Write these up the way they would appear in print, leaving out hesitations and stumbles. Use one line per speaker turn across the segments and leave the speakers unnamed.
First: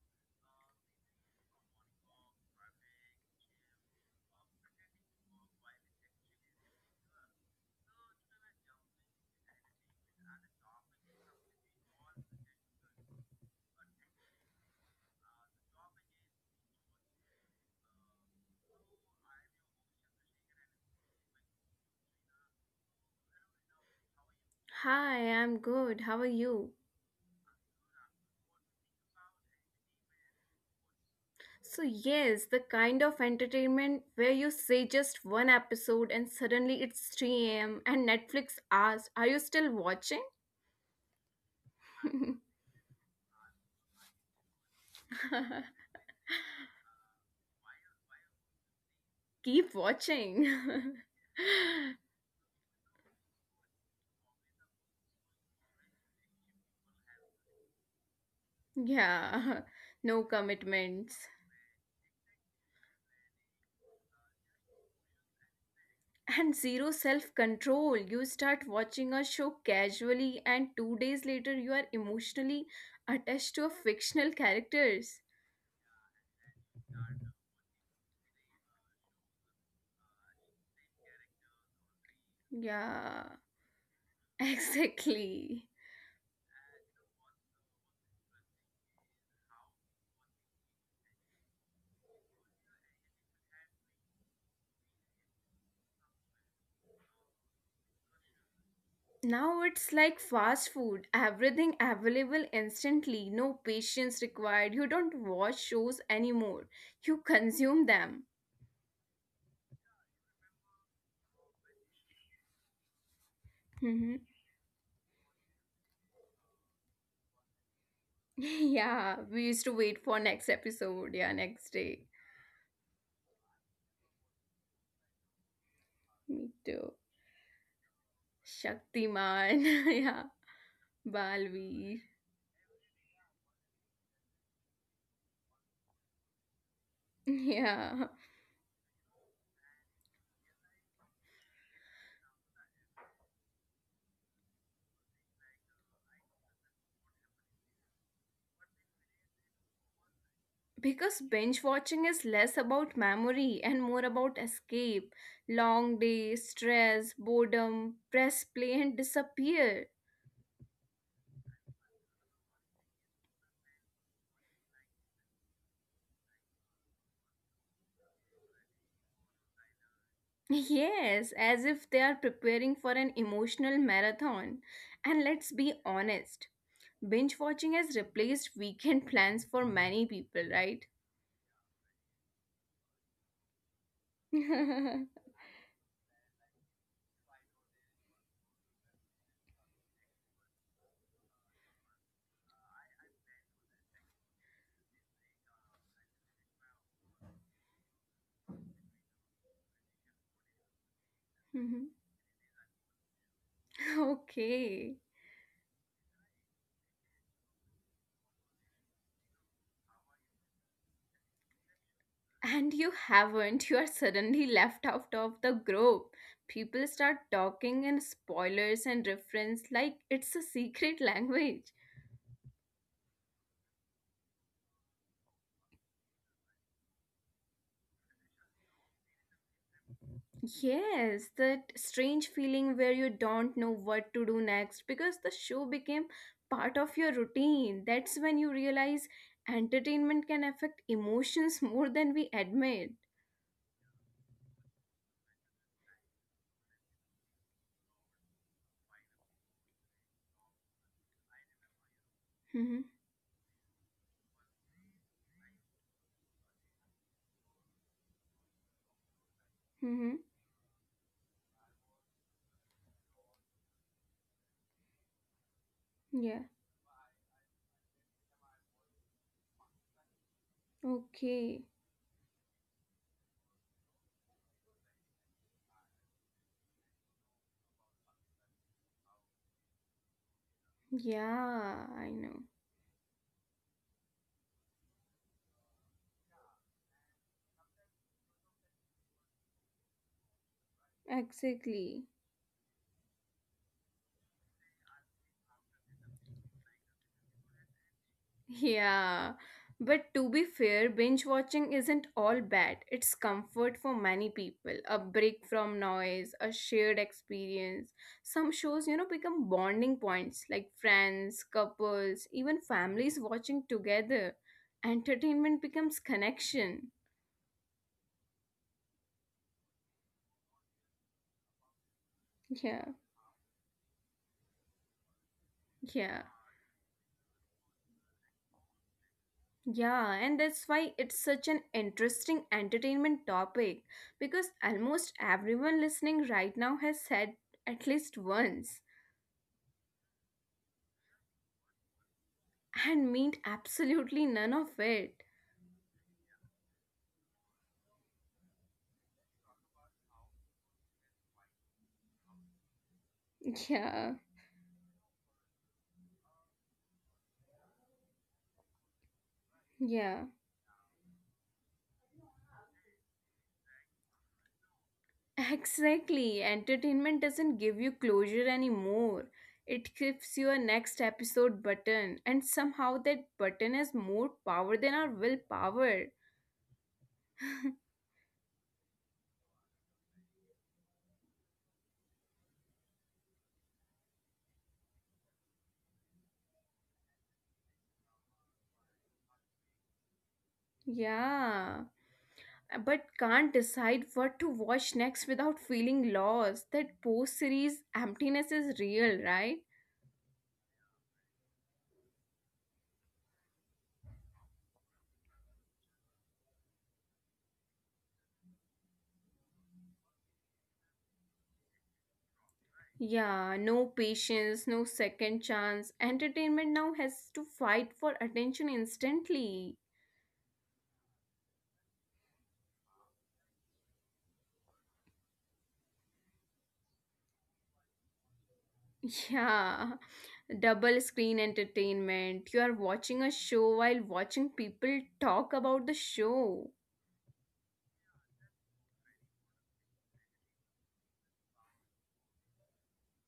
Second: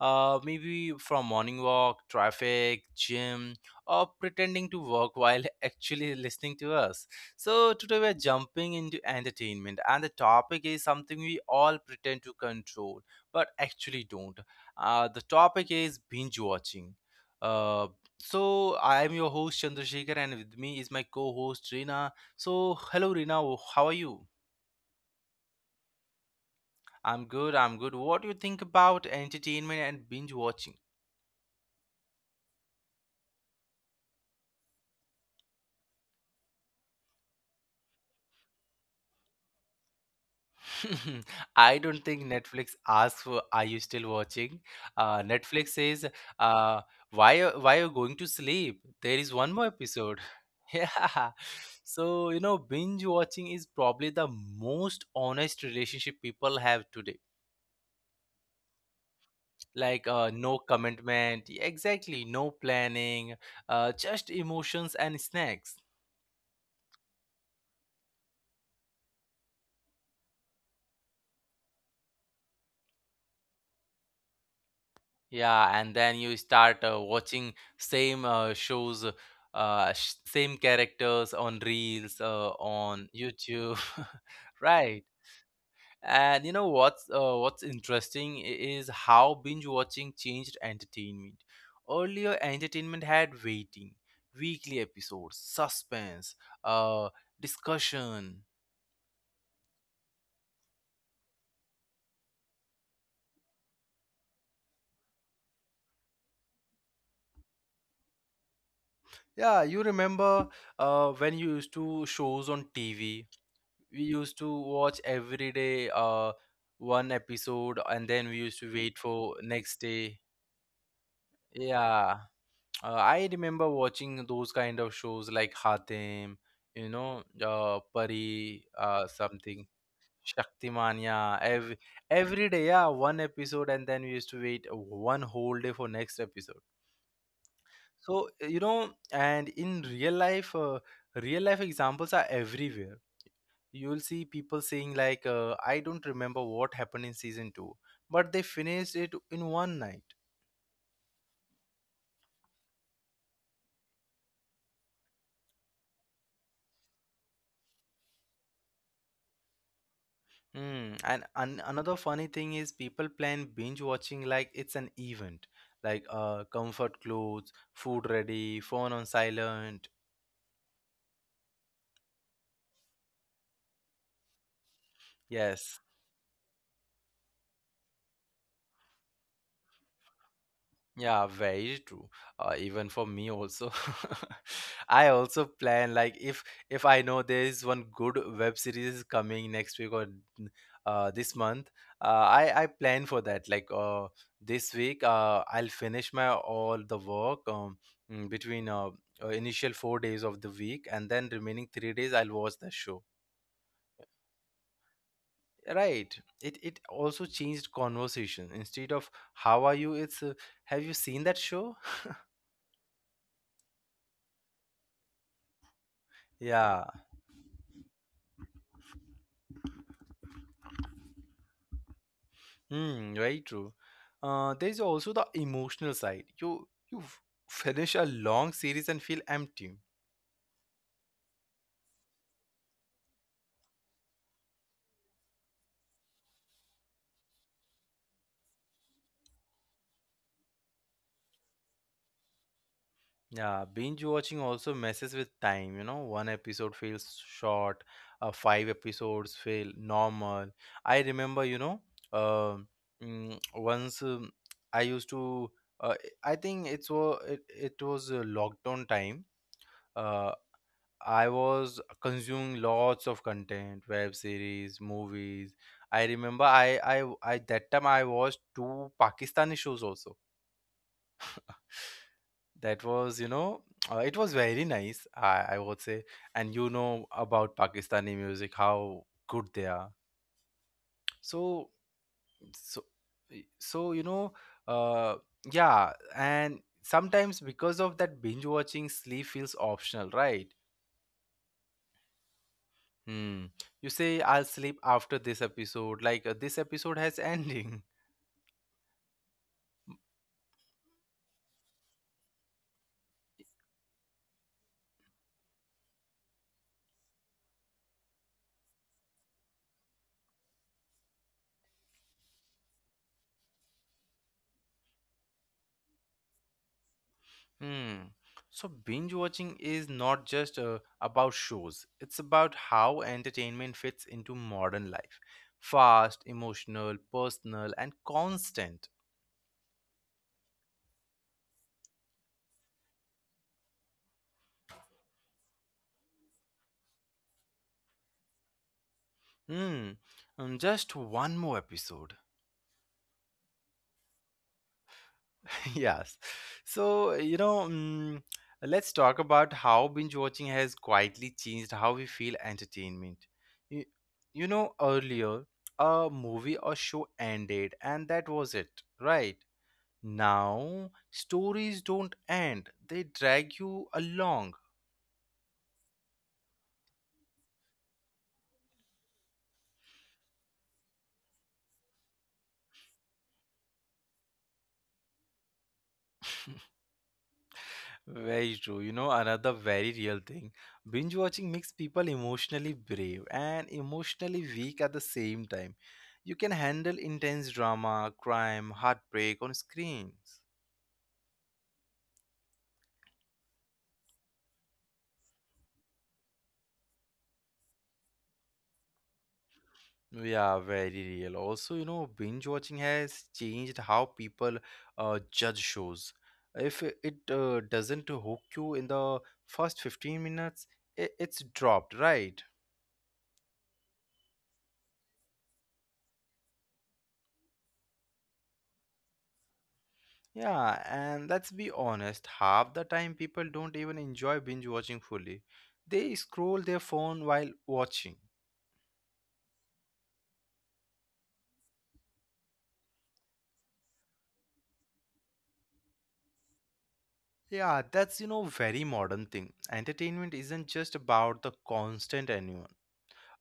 Maybe from morning walk, traffic, gym, or pretending to work while actually listening to us. So, today we're jumping into entertainment, and the topic is something we all pretend to control but actually don't. The topic is binge watching. Uh, so, I am your host Chandrasekhar, and with me is my co host Reena. So, hello Rina, how are you?
Hi, I'm good. How are you?
I'm good, I'm good. What do you think about entertainment and binge watching?
So, yes, the kind of entertainment where you say just one episode and suddenly it's 3 a.m. and Netflix asks, Are you still watching?
I don't think Netflix asks for are you still watching? Netflix says, uh, why are you going to sleep? There is one more
Keep
episode.
watching.
Yeah. So, you know, binge watching is probably the most honest relationship people have today.
yeah,
Like
no
no
commitments
commitment, exactly, no planning, just emotions and snacks.
and zero self control. You start watching a show casually, and 2 days later, you are emotionally attached to a fictional characters.
Yeah, and then you start watching same shows, same characters on Reels, on
Yeah,
YouTube, right?
exactly.
And you know what's interesting is how binge watching changed entertainment. Earlier, entertainment had waiting, weekly episodes, suspense, uh, discussion.
Now it's like fast food, everything available instantly, no patience required. You don't watch shows anymore, you consume them.
Yeah, you remember when you used to shows on TV, we
Mhm.
used to watch every day, one episode, and then we used to wait
yeah,
for
we used
next
to wait
day.
for next episode, yeah, next day.
Yeah, I remember watching those kind of shows like hatem,
Me
you
too.
know, pari something,
Shaktiman, yeah,
Shaktimania. every
Balveer.
every day, yeah, one episode and then we used to wait one whole day for next episode.
Yeah,
So you know, and in real life, real life examples are everywhere. You'll see people saying like, I don't remember what happened in season 2, but they finished it in one night.
because binge watching is less about memory and more about escape. Long day, stress, boredom, press play and disappear.
Hmm. And another funny thing is people plan binge watching like it's an event. Like comfort clothes, food ready, phone on silent.
Yes, as if they are preparing for an emotional marathon. And let's be
Yes.
honest, binge watching has replaced weekend plans for many people, right?
Yeah, very true. Even for me also, I also plan like if I know there is one good web series coming next week this month, I plan for that. Like this week, I'll finish my all the work, between initial 4 days of the week, and then remaining
Mhm.
3 days I'll watch the show.
okay.
Right. It also changed conversation. Instead of how are you, it's have you seen that show?
And you haven't, you are suddenly left out of the group. People
Yeah.
start talking in spoilers and reference like it's a secret language.
Hmm, very true. There's also the emotional side. You finish a long series and feel empty.
Yes, that strange feeling where you don't know what to do next because the show became part of your routine. That's when you realize entertainment can affect emotions more than we admit.
Yeah, binge watching also messes with time, you know. One episode feels short, five episodes feel normal. I remember, you know, uh,
Mm-hmm.
once I used to, uh, I think it was a lockdown time. Uh,
Mm-hmm.
I was consuming lots of content, web series, movies. I remember
Yeah.
I that time I watched two Pakistani shows also.
Okay.
That was, you know, it was very nice, I would say. And you know about Pakistani music, how good they are. So,
Yeah, I know.
so, so you know, uh, yeah. And sometimes because of that binge watching, sleep feels optional, right?
Exactly.
Hmm. You say I'll sleep after this episode, like this episode has ending.
Yeah, but to be fair, binge watching isn't all bad. It's comfort for many people, a break from noise, a shared experience. Some shows, you know, become bonding points like friends, couples, even families watching together. Entertainment becomes connection.
Hmm. So binge watching is not just about shows. It's about how
Yeah,
entertainment fits into modern life. Fast,
yeah.
emotional, personal, and constant.
Yeah, and that's why it's such an interesting entertainment topic because almost everyone listening right now has said at least once.
Hmm. Just one more episode.
And meant absolutely none of it.
Yes. So, you know, let's talk about how binge watching has quietly changed how we feel entertainment. You,
Yeah,
you know, earlier a movie or show ended and that was it, right?
yeah,
Now, stories don't end, they drag you along.
exactly. Entertainment doesn't give you closure anymore. It gives you a next episode button, and somehow that button has more power than our willpower.
Very true. You know, another very real thing. Binge watching makes people emotionally brave and emotionally weak at the same time. You can handle intense drama, crime, heartbreak on screens.
Yeah, but can't decide what to watch next without feeling lost. That post series emptiness is real, right?
Yeah, very real. Also, you know, binge watching has changed how people judge shows. If it doesn't hook you in the first 15 minutes, I it's dropped, right?
Yeah, no patience, no second chance. Entertainment now has to fight for attention instantly.
Yeah, and let's be honest, half the time people don't even enjoy binge watching fully. They scroll their phone while watching.
Yeah, double screen entertainment. You are watching a show while watching people talk about the show.
Yeah, that's you know very modern thing. Entertainment isn't just about the constant anyone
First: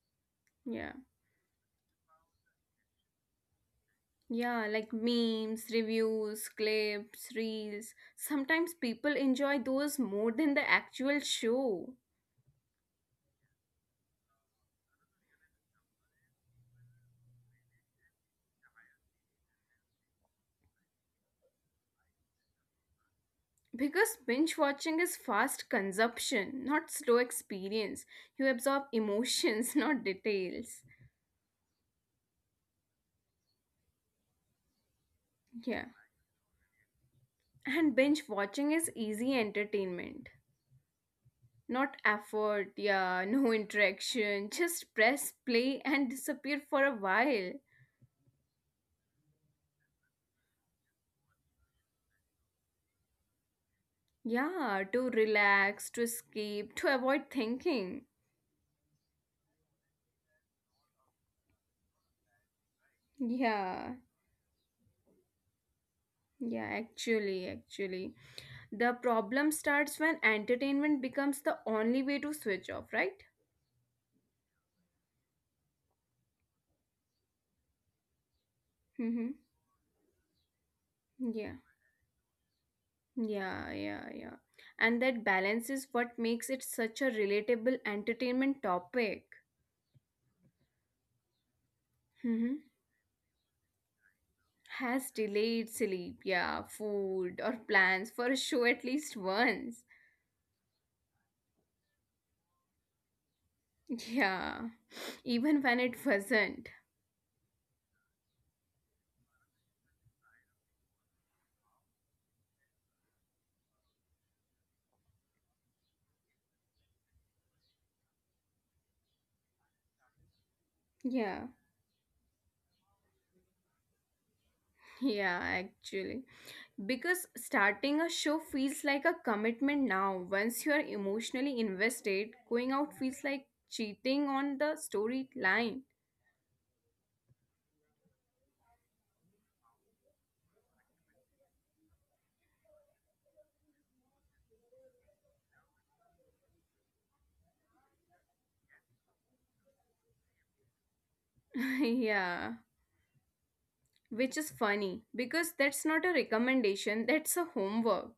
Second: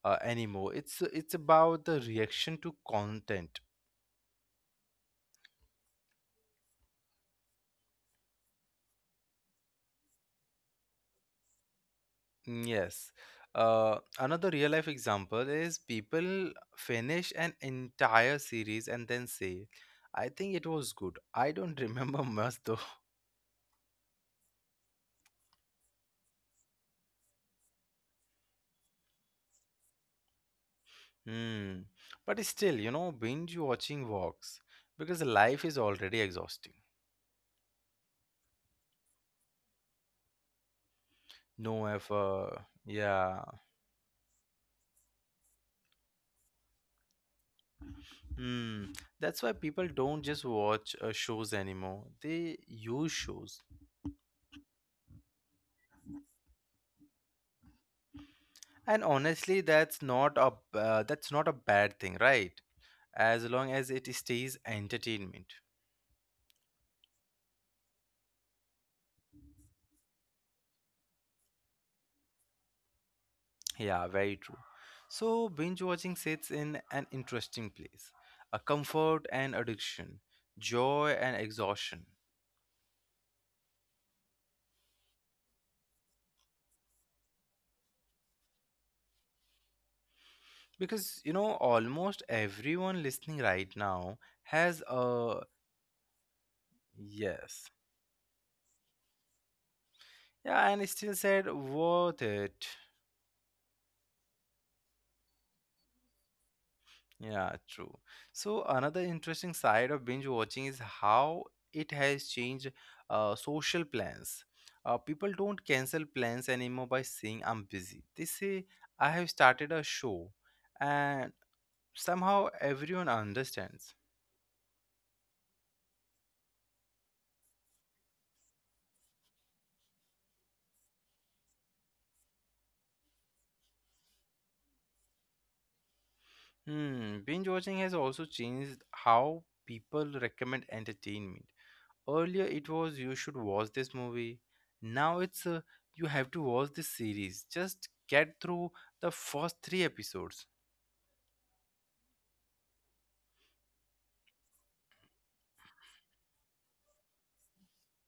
anymore.
Yeah.
It's about the reaction to content.
Yeah, like memes, reviews, clips, reels. Sometimes people enjoy those more than the actual show.
Yes. Another real life example is people finish an entire series and then say, "I think it was good. I don't remember much though."
Because binge watching is fast consumption, not slow experience. You absorb emotions, not details.
Hmm. But still, you know, binge watching works because life is
Yeah.
already exhausting.
And binge watching is easy entertainment.
No
Not
effort.
effort, yeah,
Yeah.
no interaction. Just press play and disappear for a while.
Hmm. That's why people don't just watch shows anymore. They use shows.
Yeah, to relax, to escape, to avoid thinking.
And honestly, that's not a bad thing, right? As long
Yeah.
as it stays entertainment.
Yeah, actually. The problem starts when entertainment becomes the only way to switch off, right?
Yeah, very true. So binge watching sits in an interesting place. A comfort and addiction, joy and
Yeah,
exhaustion.
yeah, yeah, yeah. And that balance is what makes it such a relatable entertainment topic.
Because, you know, almost
Hmm
everyone listening right now has
Has
a
delayed sleep, yeah, food, or
yes.
plans for a show at least once.
Yeah, and still said worth it.
Yeah, even when it wasn't.
Yeah, true. So, another interesting side of binge watching is how it has changed social plans. People don't cancel plans anymore by saying I'm busy. They say I have started a show, and
Yeah,
somehow everyone understands.
yeah, actually. Because starting a show feels like a commitment now. Once you are emotionally invested, going out feels like cheating on the storyline.
Hmm, binge watching has also changed how people recommend entertainment. Earlier, it was you should watch this movie. Now it's you have to watch this series. Just get through the first three episodes.
yeah. Which is funny because that's not a recommendation, that's a homework.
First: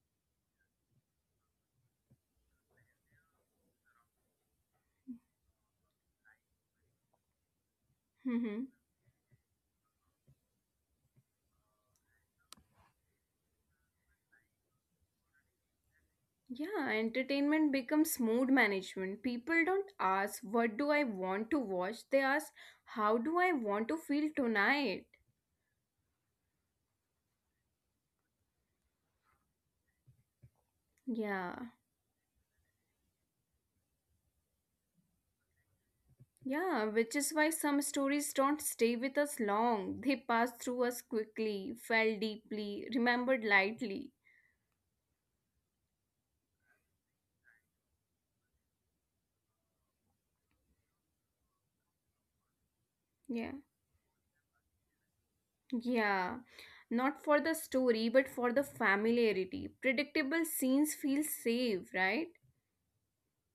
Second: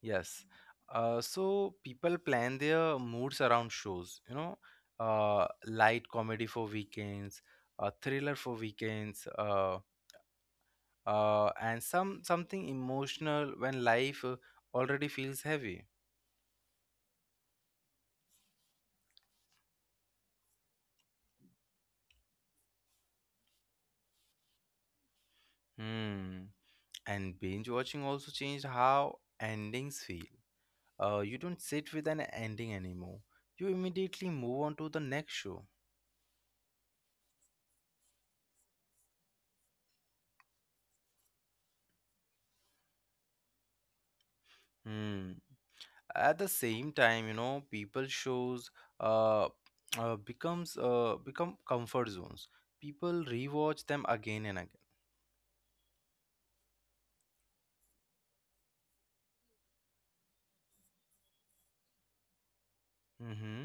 Yes. So people plan their moods around shows. You know, light comedy for weekends, a thriller for
Hmm
weekends, and something emotional when life already feels heavy.
Yeah, entertainment becomes mood management. People don't ask, What do I want to watch? They ask, How do I want to feel tonight?
Hmm. And binge watching also changed how endings feel. You
Yeah,
don't sit with an ending anymore. You immediately move on to the next show.
yeah, which is why some stories don't stay with us long. They pass through us quickly, felt deeply, remembered lightly.
Hmm. At the same time, you know, people shows uh, become comfort zones. People
Yeah,
rewatch them again and again.
yeah not for the story but for the familiarity predictable scenes feel safe right
Mm-hmm.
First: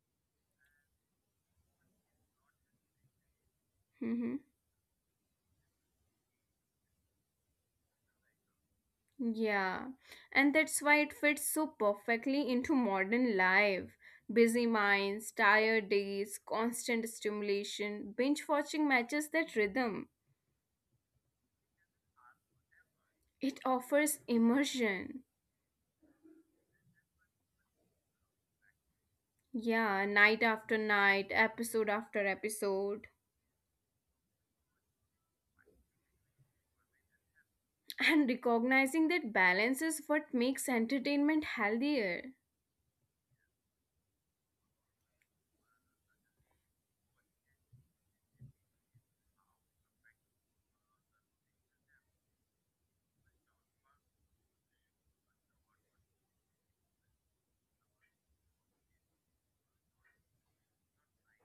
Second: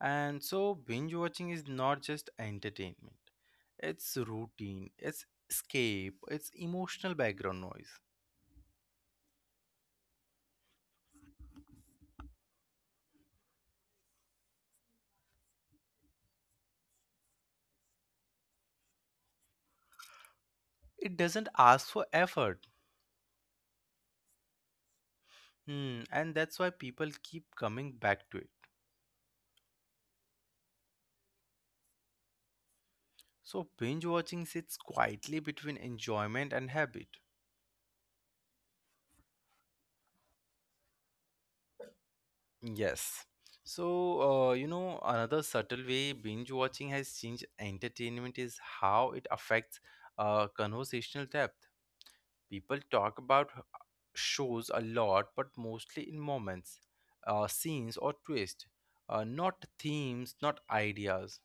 And so binge watching is not just entertainment. It's
Mm-hmm.
routine. It's escape. It's emotional background noise.
Yeah, and that's why it fits so perfectly into modern life. Busy minds, tired days, constant stimulation, binge watching matches that rhythm.
It doesn't ask for effort.
It offers immersion.
Hmm, and that's why people keep coming back to it.
Yeah, night after night, episode after episode.
So binge watching sits quietly between enjoyment and habit.
And recognizing that balance is what makes entertainment healthier.
Yes. So, you know, another subtle way binge watching has changed entertainment is how it affects conversational depth. People talk about shows a lot, but mostly in moments, scenes, or twists, not themes, not ideas.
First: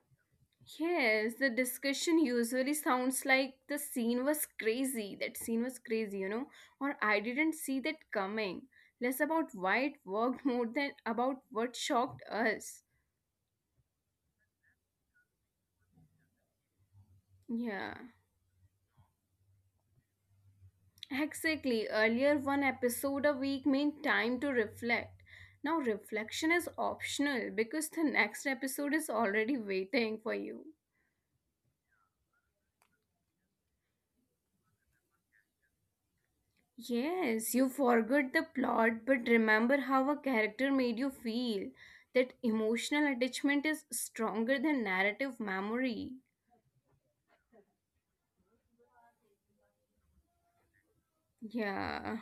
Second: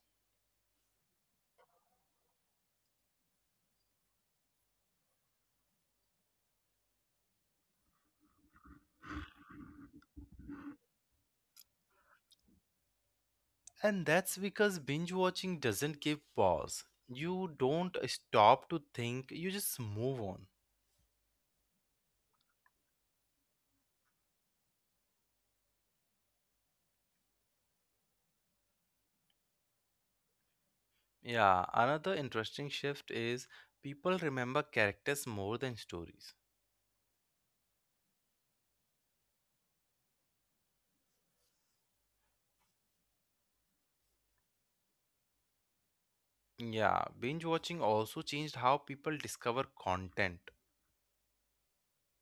Yes, the discussion usually sounds like the scene was crazy. That scene was crazy, you know, or I didn't see that coming. Less about why it worked more than about what shocked us.
And that's because binge watching doesn't give pause. You
Yeah,
don't stop to think, you just move on.
exactly. Earlier, one episode a week meant time to reflect. Now, reflection is optional because the next episode is already waiting for you.
Yeah, another interesting shift is people remember characters more than stories.
Yes, you forgot the plot, but remember how a character made you feel. That emotional attachment is stronger than narrative memory.
Yeah, binge watching also changed how people discover content.
Yeah,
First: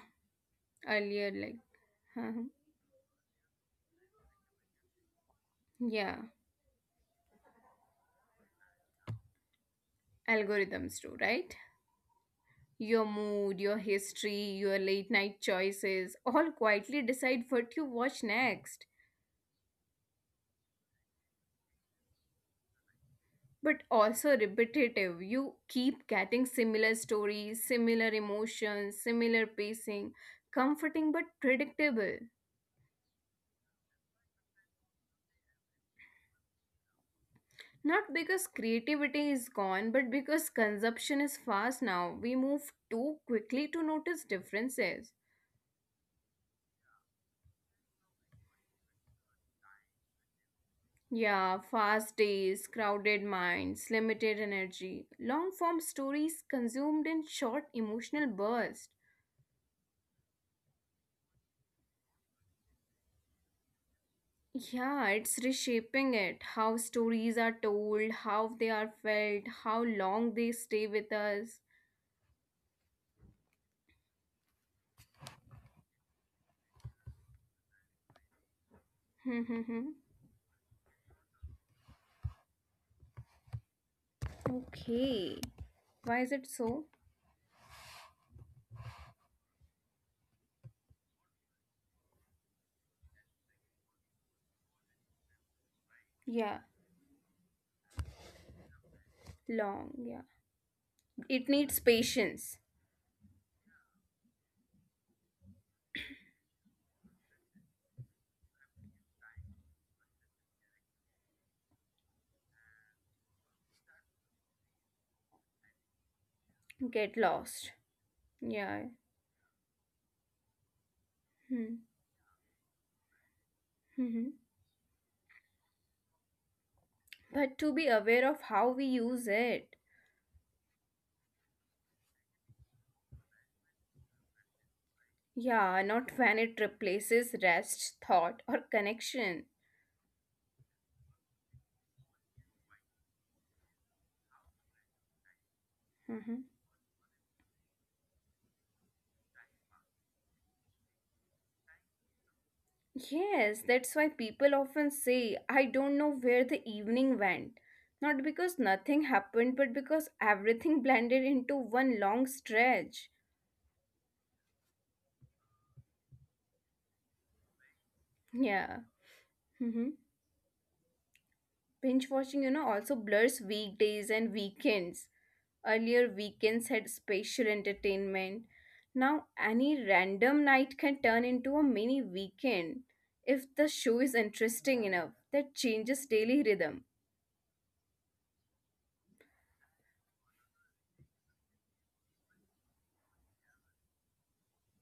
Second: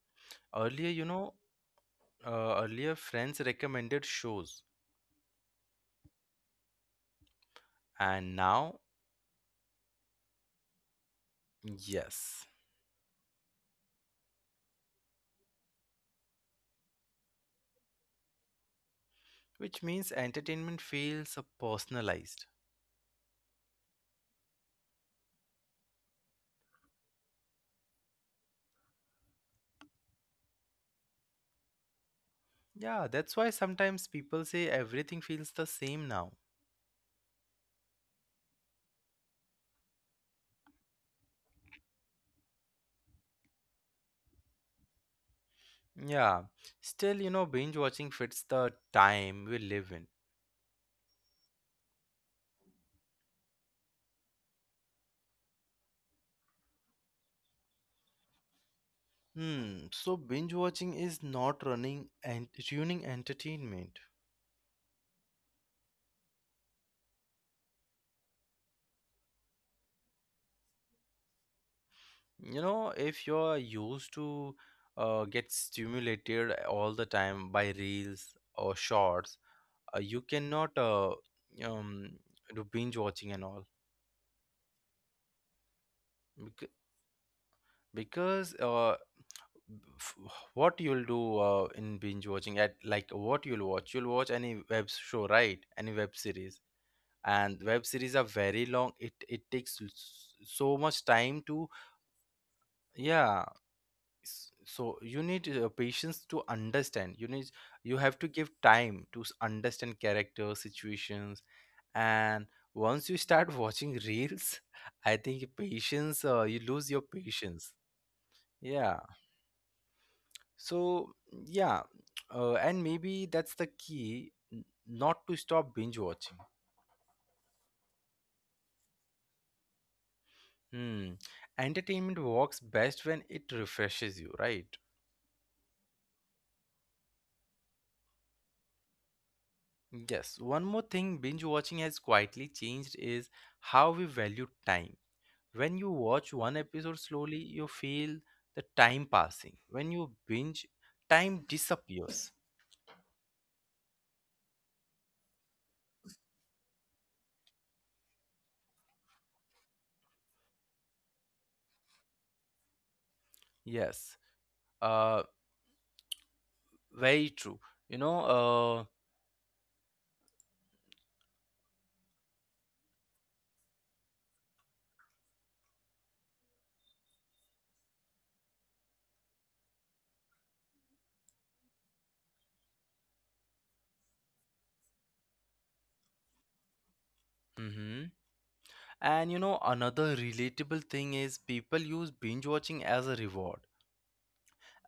Earlier, you
earlier,
know,
like, huh?
earlier friends recommended shows,
yeah,
and now,
algorithms too, right?
yes,
Your mood, your history, your late night choices all quietly decide what you watch next.
which means entertainment feels personalized.
But also repetitive. You keep getting similar stories, similar emotions, similar pacing, comforting but predictable.
Yeah, that's why sometimes people say everything feels the same now.
Not because creativity is gone, but because consumption is fast now. We move too quickly to notice differences.
Yeah, still, you know, binge watching fits the time we live in.
Yeah, fast days, crowded minds, limited energy, long form stories consumed in short emotional bursts.
Hmm, so binge watching is not running and ruining entertainment.
Yeah, it's reshaping it. How stories are told, how they are felt, how long they stay with us.
You know, if you're used to get stimulated all the time by reels or shorts, you cannot um, do binge watching and all.
okay. Why is it
Bec-
so?
Because f- what you'll do in binge watching at like what you'll watch any web show, right? Any web
Yeah,
series, and web series are very long. It takes
long. Yeah.
so much time
It
to,
needs patience.
yeah, so you need patience to understand. You need you have to give time to understand characters, situations, and once you start watching reels I think patience you lose your
Get
patience,
lost.
yeah,
Yeah.
so yeah.
Hmm.
And maybe that's the key,
hmm
not to stop binge watching.
But to be aware of how we use it.
Hmm, entertainment works best when it refreshes you, right?
Yeah, not when it replaces rest, thought, or connection.
Yes, one more thing binge watching has quietly changed is how we value time. When you watch
Hmm
one episode slowly, you feel the time passing. When you binge, time disappears.
Yes, that's why people often say, I don't know where the evening went. Not because nothing happened, but because everything blended into one long stretch.
Yes, uh, very true. You
Yeah.
know,
hmm Binge watching, you know, also blurs weekdays and weekends. Earlier, weekends had special entertainment. Now, any random night can turn into a mini weekend if the show is interesting enough. That changes daily rhythm.
mhm. And you know, another relatable thing is people use binge watching as a reward.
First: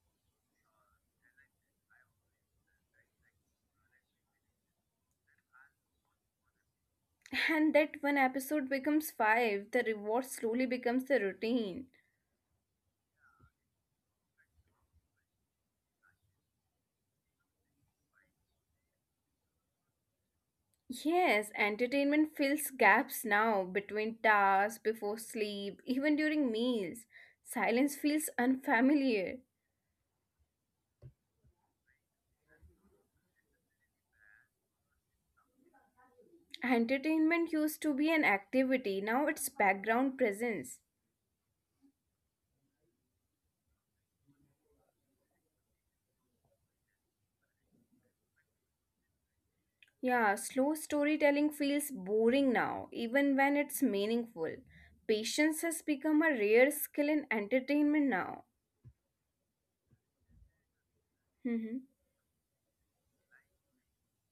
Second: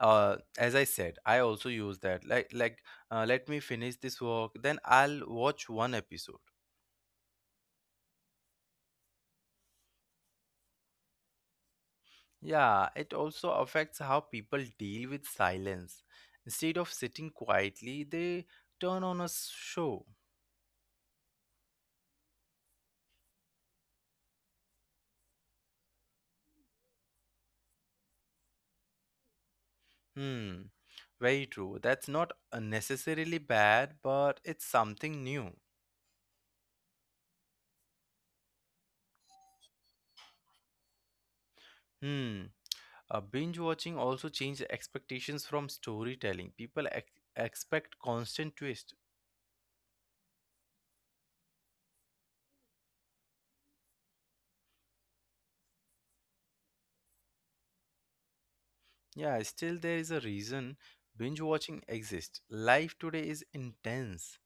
As I said, I also use that. Like, let me finish this work, then I'll watch one episode.
And that one episode becomes five, the reward slowly becomes the routine.
Yeah, it also affects how people deal with silence. Instead of sitting quietly, they turn on a show.
Yes, entertainment fills gaps now between tasks, before sleep, even during meals. Silence feels unfamiliar.
Hmm, very true. That's not necessarily bad, but it's something new.
Entertainment used to be an activity, now it's background presence.
Hmm. Binge watching also changed expectations from storytelling. People expect constant twist.
Yeah, slow storytelling feels boring now, even when it's meaningful. Patience has become a rare skill in entertainment now.
Yeah, still there is a reason binge watching
Mhm.
exists. Life today is intense.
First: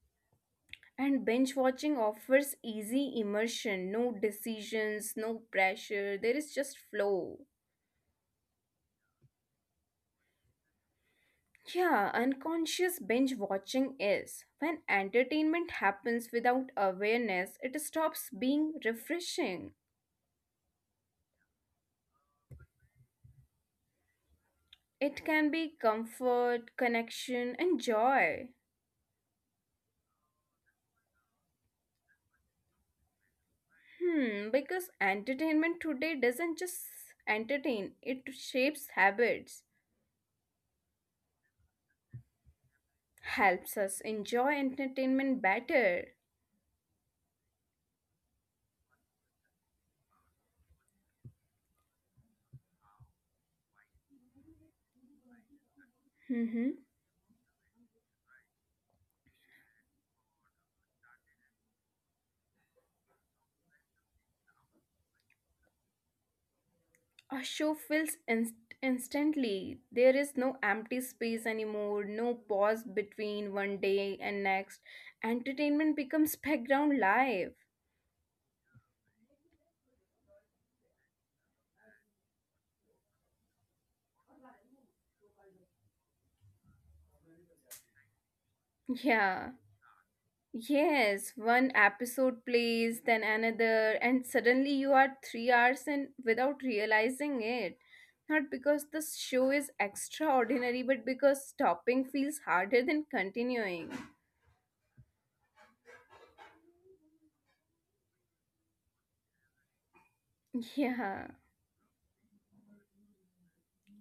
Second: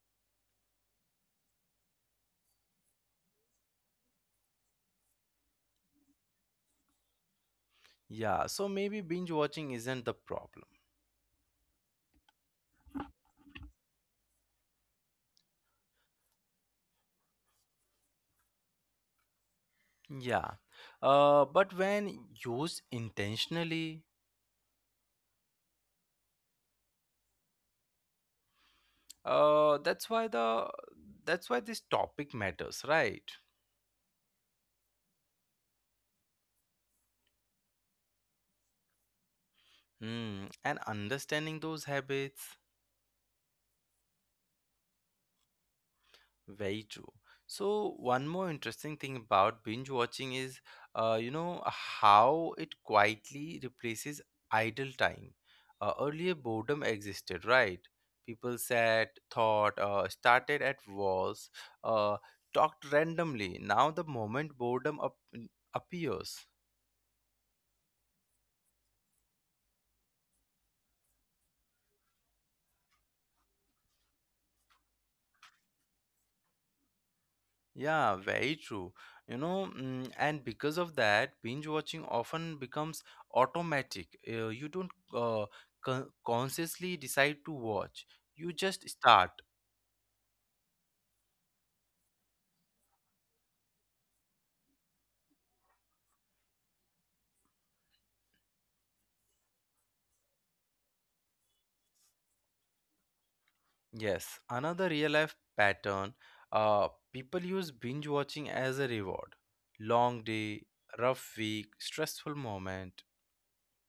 And binge watching offers easy immersion, no decisions, no pressure, there is just flow.
Yeah, so maybe binge watching isn't the problem.
Yeah, unconscious binge watching is when entertainment happens without awareness, it stops being refreshing.
Yeah, but when used intentionally,
It can be comfort, connection, and joy.
that's why the that's why this topic matters, right?
Hmm, because entertainment today doesn't just entertain, it shapes habits,
Mm. And understanding those habits,
helps us enjoy entertainment better.
very true. So, one more interesting thing about binge watching is, you know, how it quietly replaces idle time. Earlier,
Mm-hmm.
boredom existed, right? People sat, thought, started at walls, uh, talked randomly. Now, the moment boredom up appears,
A show fills instantly. There is no empty space anymore, no pause between one day and next. Entertainment becomes background life.
yeah, very true. You know, and because of that, binge watching often becomes automatic. You don't consciously decide to watch, you just
Yeah.
start.
Yes, one episode plays, then another, and suddenly you are 3 hours in without realizing it. Not because the show is extraordinary, but because stopping feels harder than continuing.
Yes, another real life pattern, people use binge watching as a reward. Long day,
Yeah,
rough week, stressful moment.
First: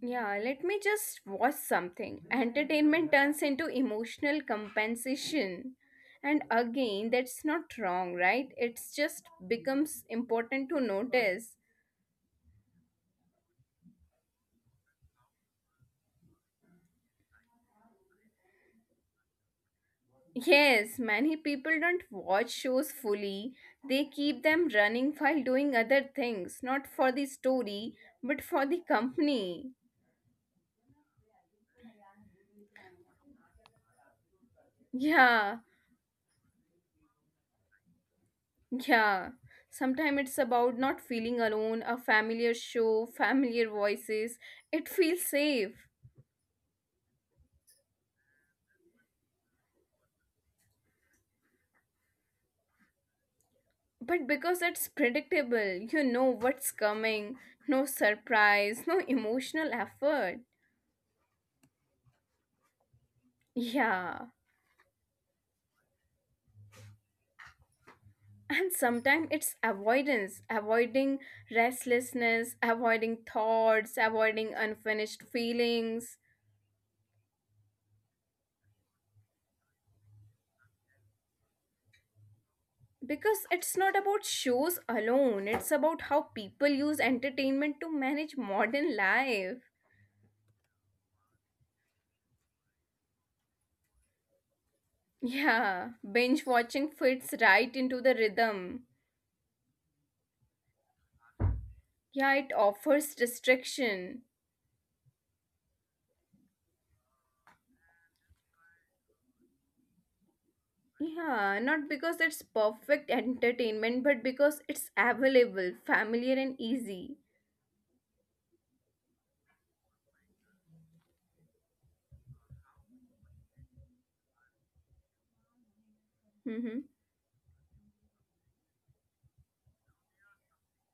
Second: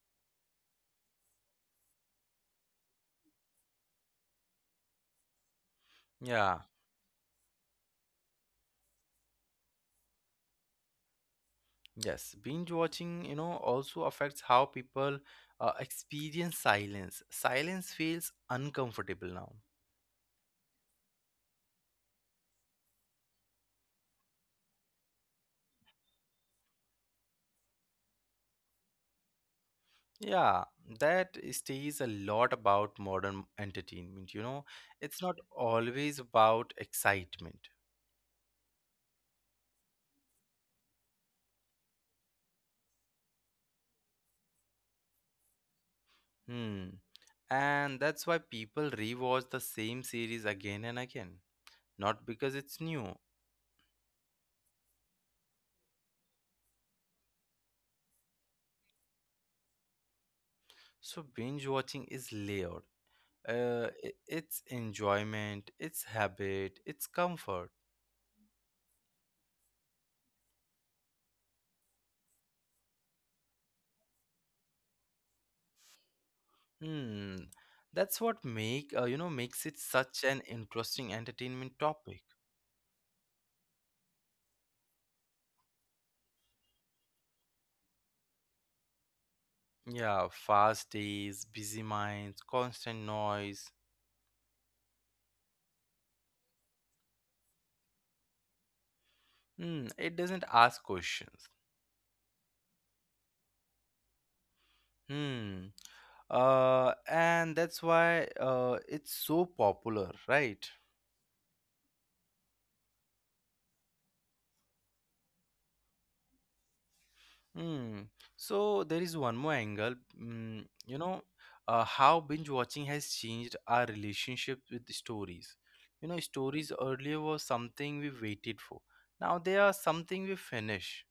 yeah, let me just watch something. Entertainment turns into emotional compensation. And
Yeah,
again, that's not wrong, right? It's just becomes important to notice.
yes, binge watching, you know, also affects how people experience silence. Silence feels uncomfortable now.
Yes, many people don't watch shows fully. They keep them running while doing other things, not for the story, but for the company.
Yeah, that stays a lot about modern entertainment, you know. It's not
Yeah,
always about excitement.
yeah. Sometimes it's about not feeling alone, a familiar show, familiar voices. It feels safe.
Hmm. And that's why people rewatch the same series again and again, not because it's new.
But because it's predictable, you know what's coming. No surprise, no emotional effort.
So binge watching is layered.
Yeah.
It's enjoyment, it's habit, it's comfort.
and sometimes it's avoidance avoiding restlessness avoiding thoughts avoiding unfinished feelings
Hmm. That's what make, you know, makes it such an interesting entertainment topic.
because it's not about shows alone it's about how people use entertainment to manage modern life
Yeah, fast days, busy minds, constant noise.
yeah binge watching fits right into the rhythm
Hmm, it doesn't ask questions.
yeah it offers distraction
Hmm. And that's why it's so popular, right?
yeah not because it's perfect entertainment but because it's available familiar and easy
Hmm. So there is one more angle. You know, how binge watching has changed our relationship with the stories. You know, stories
Mm-hmm.
earlier was something we waited for. Now they are something we finish.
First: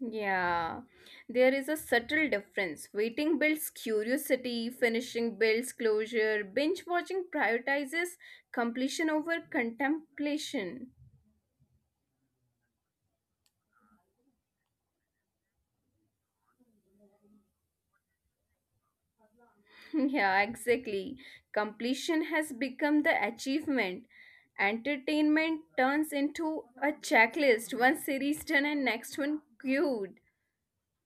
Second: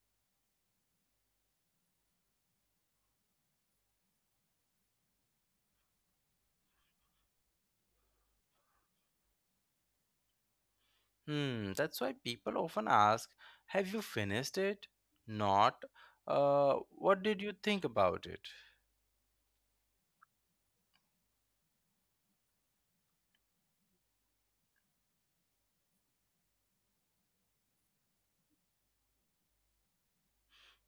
Yeah, there is a subtle difference. Waiting builds curiosity, finishing builds closure, binge watching prioritizes completion over contemplation.
Hmm, that's why people often ask, have you finished it? Not, what did you think about it?
yeah, exactly. Completion has become the achievement. Entertainment turns into a checklist. One series done and next one queued.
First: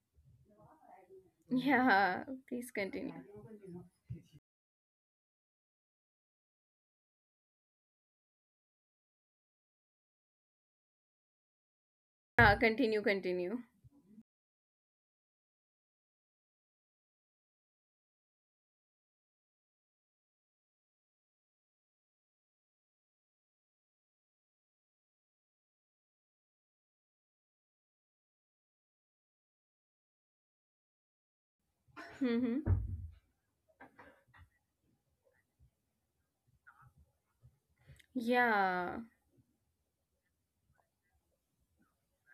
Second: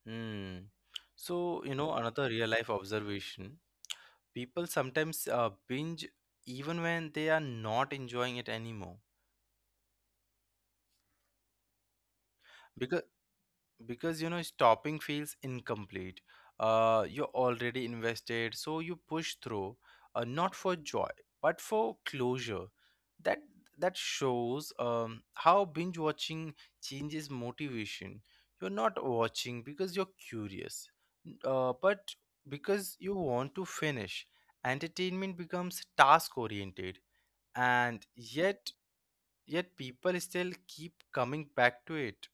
Hmm. So, you know,
Yeah,
another real
please
life
continue.
observation, people sometimes binge even when they are not enjoying it anymore.
Yeah, continue,
Because.
continue.
Because, you know, stopping feels incomplete. You're already invested, so you push through, not for joy, but for closure. That that shows how binge watching changes motivation. You're not watching because you're curious, but
Mm-hmm.
because you want to finish. Entertainment becomes task oriented, and yet
Yeah.
yet people still keep coming back to it.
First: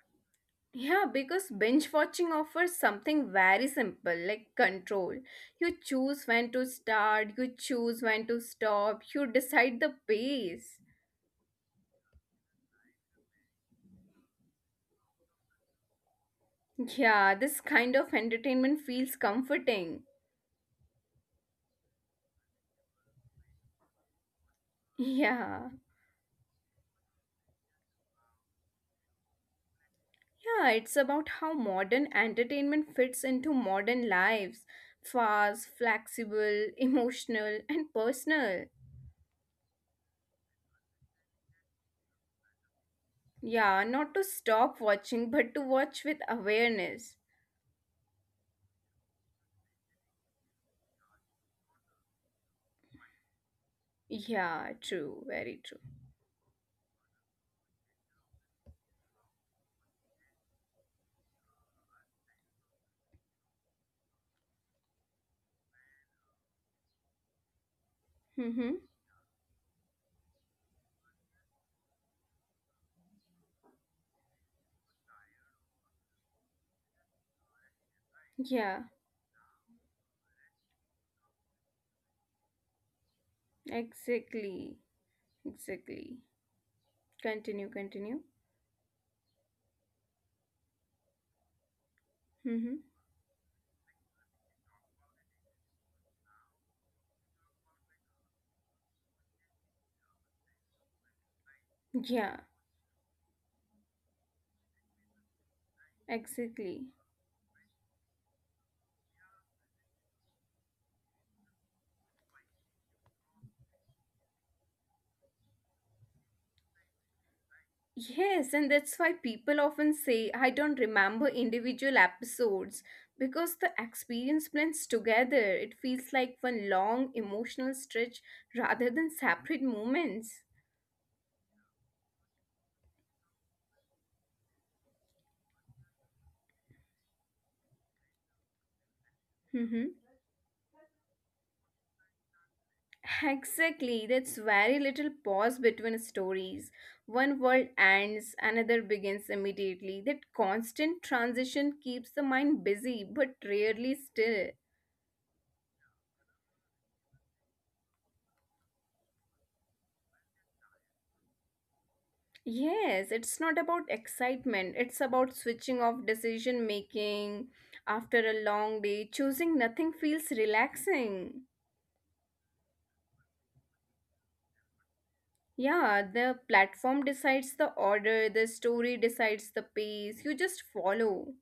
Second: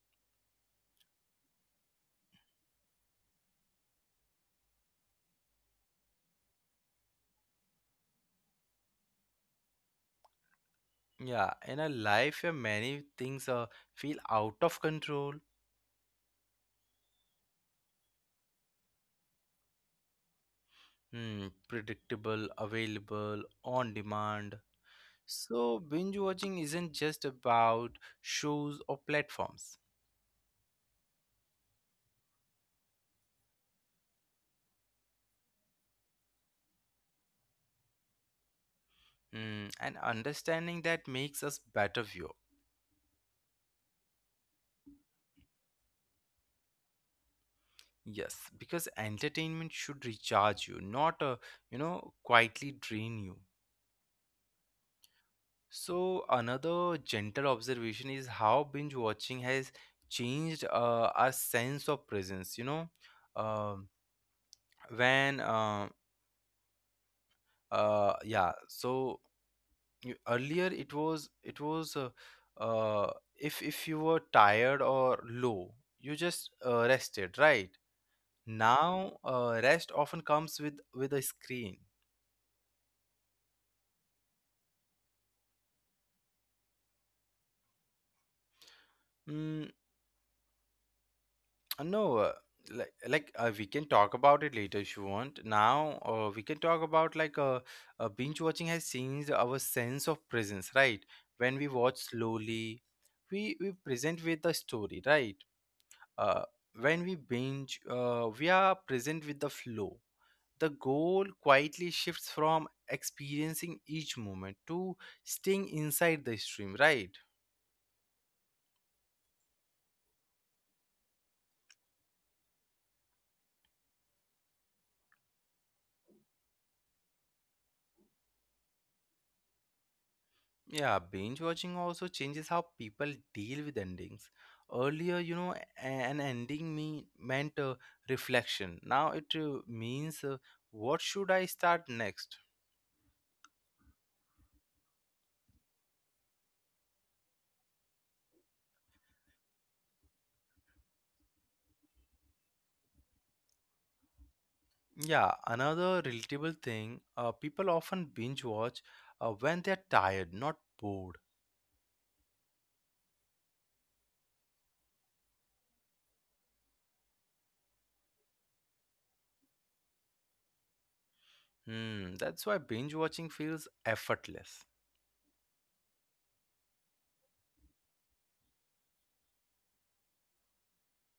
Yeah, because binge watching offers something very simple like control. You choose when to start, you choose when to stop, you decide the pace.
Yeah, in a life where many things feel out of control,
Yeah, this kind of entertainment feels comforting.
hmm, predictable, available, on demand.
Yeah,
So, binge watching isn't just about shows or platforms.
yeah, it's about how modern entertainment fits into modern lives fast, flexible, emotional, and personal.
Hmm, and understanding that makes us better viewer.
Yeah, not to stop watching, but to watch with awareness.
Yes, because entertainment should recharge you, not you know, quietly drain you.
Yeah, true, very true.
So, another gentle observation is how binge watching has changed our sense of presence. You know, Um when
Mm-hmm.
yeah. So you- earlier it was uh, if you were tired or low, you just rested, right?
Yeah,
Now, rest often comes with a screen.
exactly. Exactly. Continue, continue.
Hmm. No,
Mm-hmm.
we can talk about it later if you want. Now, we can talk about binge watching has changed our sense of presence, right? When we watch
Yeah,
slowly, we present with the story, right? Uh,
exactly.
when we binge, we are present with the flow. The goal quietly shifts from experiencing each moment to staying inside the stream, right?
Yes, and that's why people often say, I don't remember individual episodes because the experience blends together. It feels like one long emotional stretch rather than separate moments.
Yeah, binge watching also changes how people deal with endings. Earlier, you know, an ending me meant reflection. Now it
Mm-hmm.
means, what should I start next?
Exactly, that's very little pause between stories. One world ends, another begins immediately. That constant transition keeps the mind busy but rarely still.
Yeah, another relatable thing, people often binge watch when they're tired, not bored.
Yes, it's not about excitement, it's about switching off decision making. After a long day, choosing nothing feels relaxing.
Hmm, that's why binge watching feels effortless.
Yeah, the platform decides the order, the story decides the pace, you just follow.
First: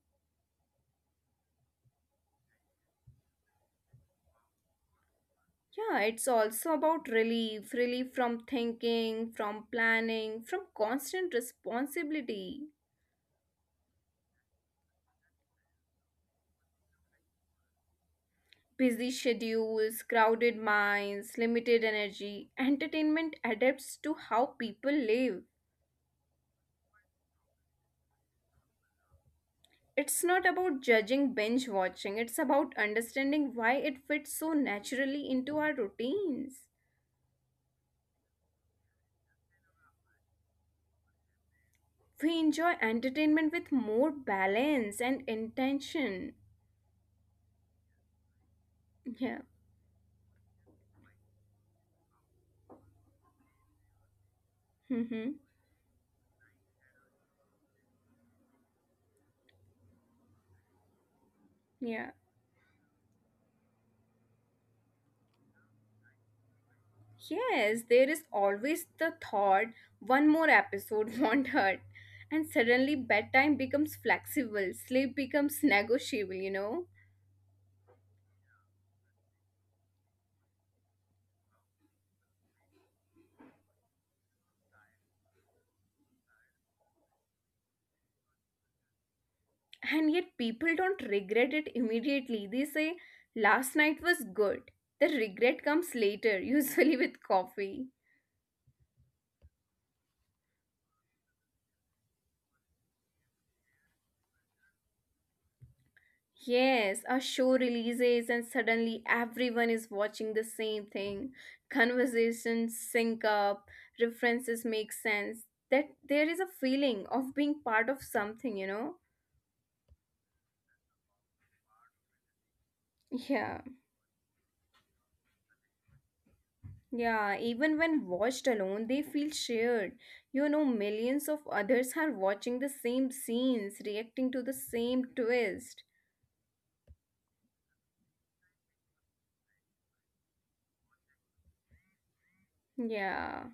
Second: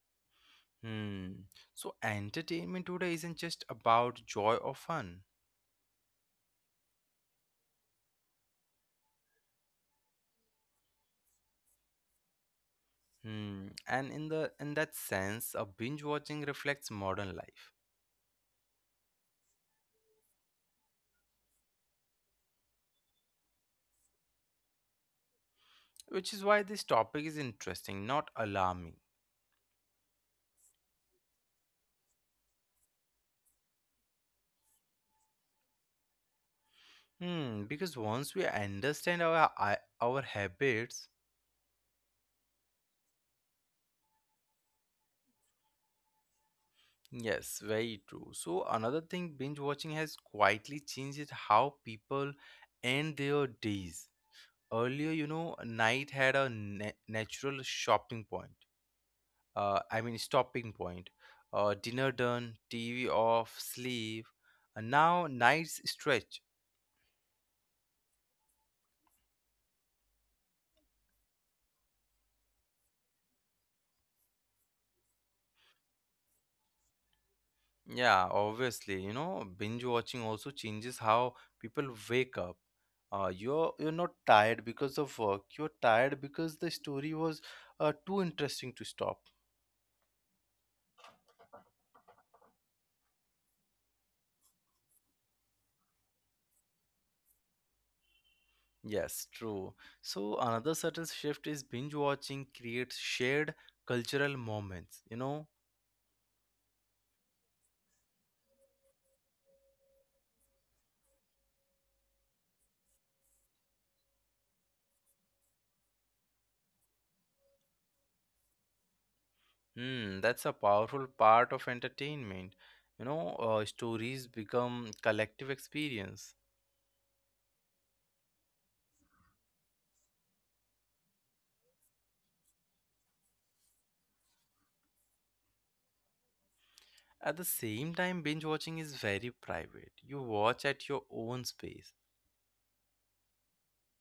Hmm. So, entertainment today isn't just about joy or fun.
Yeah, it's also about relief, relief from thinking, from planning, from constant responsibility.
Hmm. And in the in that sense, a binge watching reflects modern life,
Busy schedules, crowded minds, limited energy, entertainment adapts to how people live.
which is why this topic is interesting, not alarming.
It's not about judging binge watching, it's about understanding why it fits so naturally into our routines.
Hmm. Because once we understand our habits,
We enjoy entertainment with more balance and intention.
yes, very true. So another thing binge
Yeah.
watching has quietly changed is how people end their days. Earlier, you
Mm-hmm.
know, night had a natural shopping point. I mean, stopping point. Dinner
Yeah.
done, TV off, sleep, and now night's stretch.
Yes, there is always the thought one more episode won't hurt. And suddenly bedtime becomes flexible, sleep becomes negotiable, you know?
Yeah, obviously, you know, binge watching also changes how people wake up. You're not tired because of work. You're tired because the story was too interesting to stop.
And yet people don't regret it immediately. They say, last night was good. The regret comes later, usually with coffee.
Yes, true. So another subtle shift is binge watching creates shared cultural moments. You know,
Yes, a show releases and suddenly everyone is watching the same thing. Conversations sync up, references make sense. That there is a feeling of being part of something, you know?
hmm, that's a powerful part of entertainment. You know,
Yeah,
stories become collective experience.
yeah. Even when watched alone, they feel shared. You know, millions of others are watching the same scenes, reacting to the same twist.
At the same time, binge watching is very private. You watch at your own space.
Yeah.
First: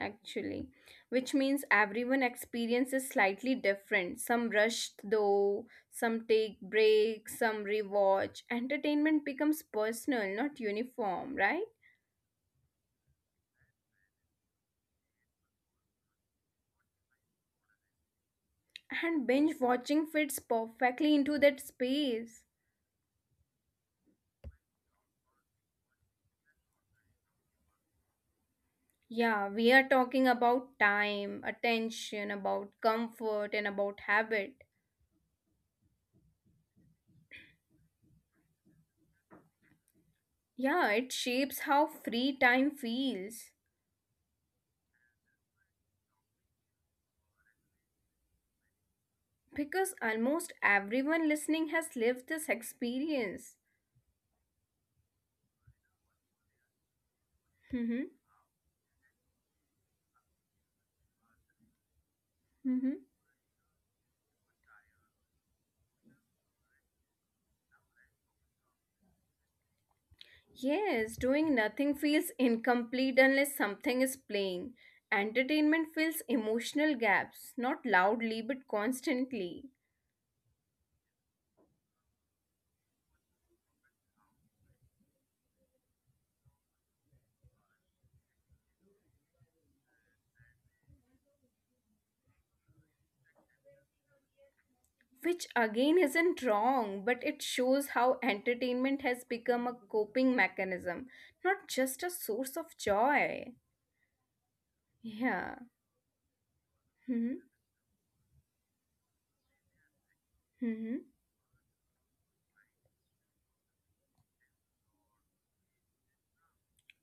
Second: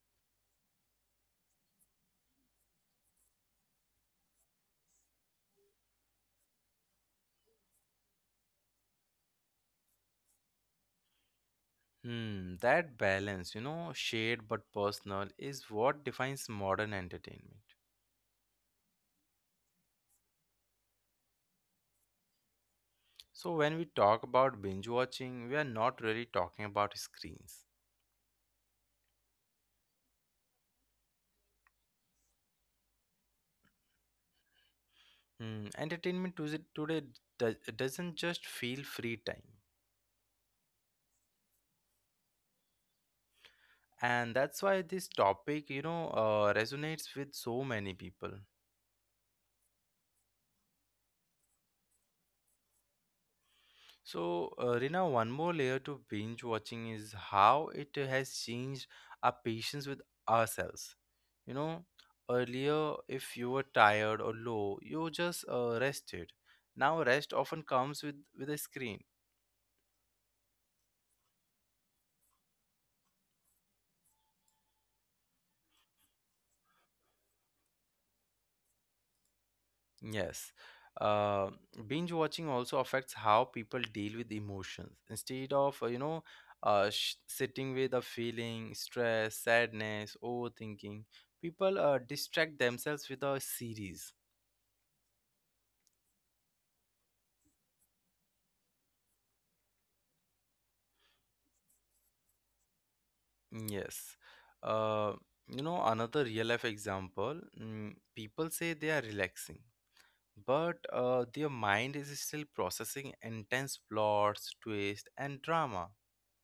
Actually, which means everyone experience is slightly different. Some rushed though, some take breaks, some rewatch. Entertainment becomes personal, not uniform, right?
Hmm, that balance, you know, shared but personal, is what defines modern entertainment.
And binge watching fits perfectly into that space.
So, when we talk about binge watching, we are not really talking about screens.
Yeah, we are talking about time, attention, about comfort, and about habit.
Hmm, entertainment today do- doesn't just feel free time,
Yeah, it shapes how free time feels
and that's why this topic, you know, resonates with so many people.
because almost everyone listening has lived this experience.
So, Rina, one more layer to binge watching is how it has changed our patience with ourselves, you know.
Mm-hmm.
Earlier, if you were tired or low, you just rested. Now rest often comes with a screen.
Yes, doing nothing feels incomplete unless something is playing. Entertainment fills emotional gaps, not loudly but constantly.
Yes. Uh, Binge watching also affects how people deal with emotions. Instead of, you know, sitting with a feeling, stress, sadness, overthinking, people distract themselves with a series.
Which again isn't wrong, but it shows how entertainment has become a coping mechanism, not just a source of joy.
Yes.
Yeah.
Uh, you know, another real life
Mm-hmm.
example, people say they are relaxing,
Mm-hmm.
but their mind is still processing intense plots, twists, and drama.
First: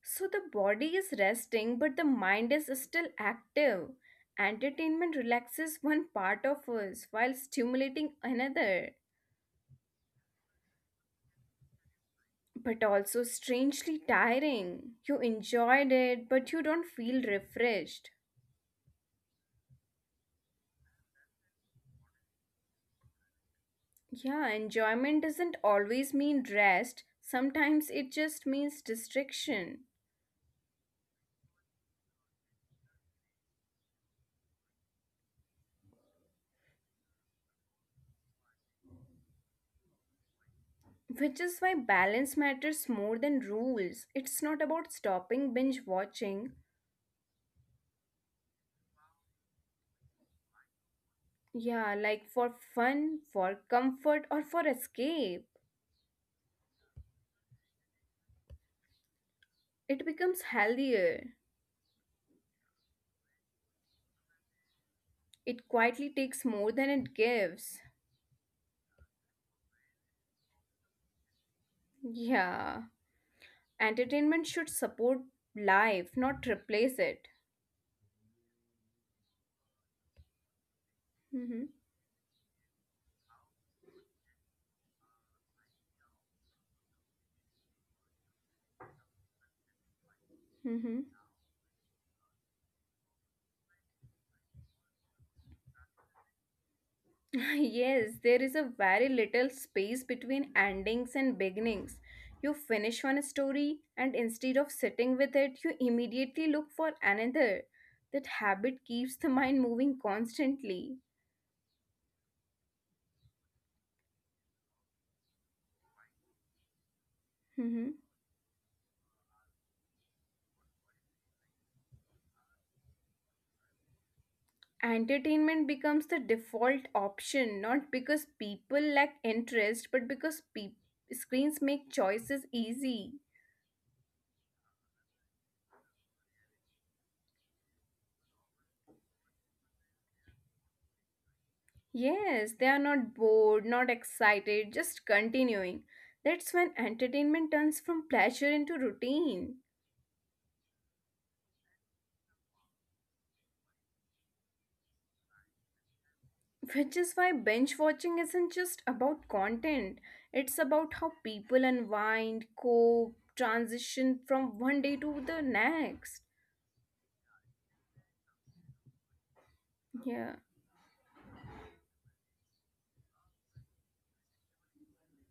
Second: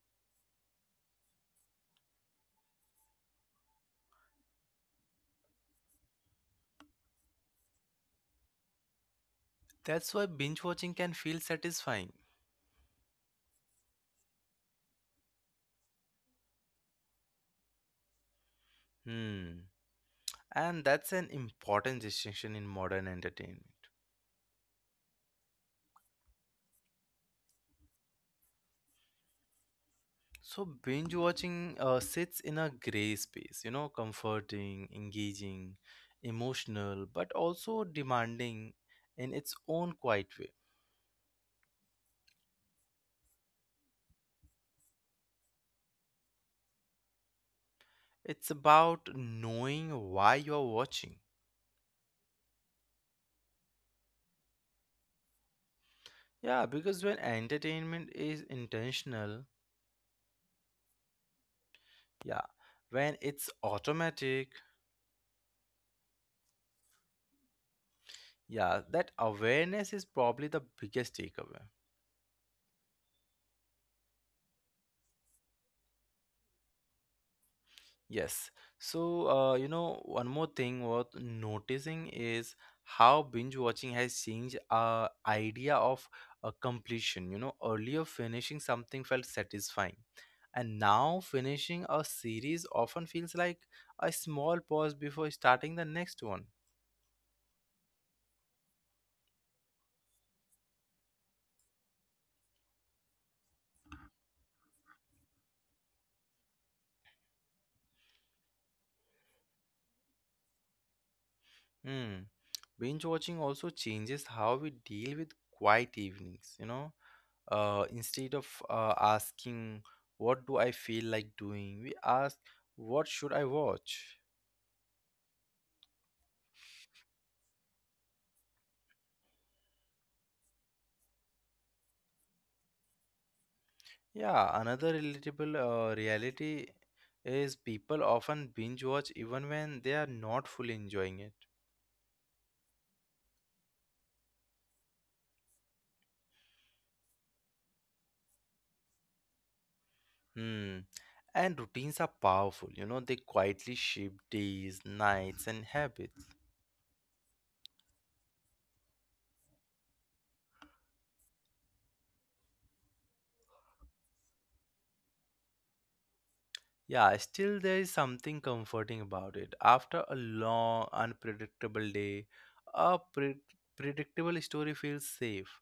So the body is resting, but the mind is still active. Entertainment relaxes one part of us while stimulating another,
That's why binge watching can feel satisfying.
but also strangely tiring. You enjoyed it, but you don't feel refreshed.
Hmm. And that's an important distinction in modern entertainment.
Yeah, enjoyment doesn't always mean rest, sometimes it just means distraction.
So, binge watching sits in a gray space, you know, comforting, engaging, emotional, but also demanding in its own quiet way.
Which is why balance matters more than rules. It's not about stopping binge watching.
It's about knowing why you're watching.
Yeah, like for fun, for comfort, or for escape.
Yeah, because when entertainment is intentional,
It becomes healthier.
yeah, when it's automatic,
It quietly takes more than it gives.
yeah, that awareness is probably the biggest takeaway.
Yeah. Entertainment should support life, not replace it.
Yes. So, you know, one more thing worth
hmm
noticing is how binge watching has changed our idea of completion. You know, earlier finishing something felt satisfying, and
hmm
now finishing a series often feels like a small pause before starting the next one.
yes, there is a very little space between endings and beginnings. You finish one story, and instead of sitting with it, you immediately look for another. That habit keeps the mind moving constantly.
Hmm. Binge watching also changes how we deal with quiet evenings, you know.
hmm
Instead of asking what do I feel like doing, we ask what should I watch.
Entertainment becomes the default option, not because people lack interest, but because screens make choices easy.
Yeah, another relatable reality is people often binge watch even when they are not fully enjoying it.
Yes, they are not bored, not excited, just continuing. That's when entertainment turns from pleasure into routine.
Hmm. And routines are powerful, you know, they quietly shape days, nights, and habits.
Which is why binge watching isn't just about content, it's about how people unwind, cope, transition from one day to the next.
Yeah, still there is something comforting about it after a
Yeah.
long unpredictable day. A predictable story feels safe.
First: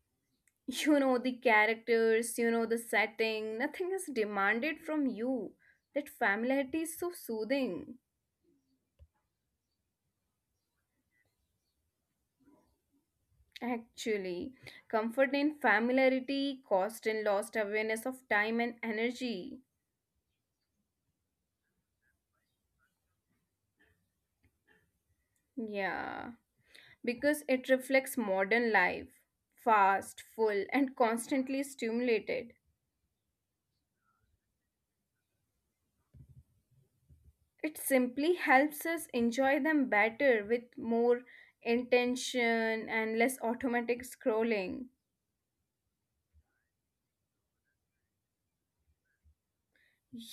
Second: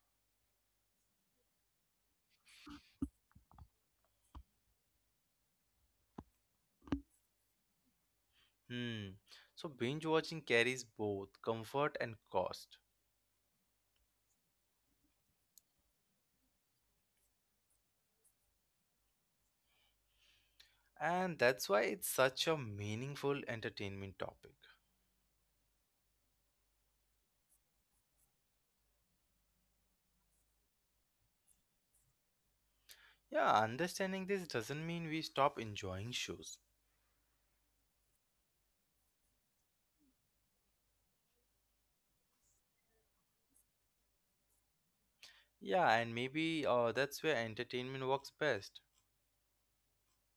You know the characters, you know the setting, nothing is demanded from you. That familiarity is so soothing.
Hmm. So binge watching carries both comfort and cost.
Actually, comfort in familiarity, cost and lost awareness of time and energy.
And that's why it's such a meaningful entertainment topic.
Yeah, because it reflects modern life, fast, full, and constantly stimulated.
Yeah, understanding this doesn't mean we stop enjoying shows.
It simply helps us enjoy them better with more intention and less automatic scrolling.
Yeah, and maybe that's where entertainment works best.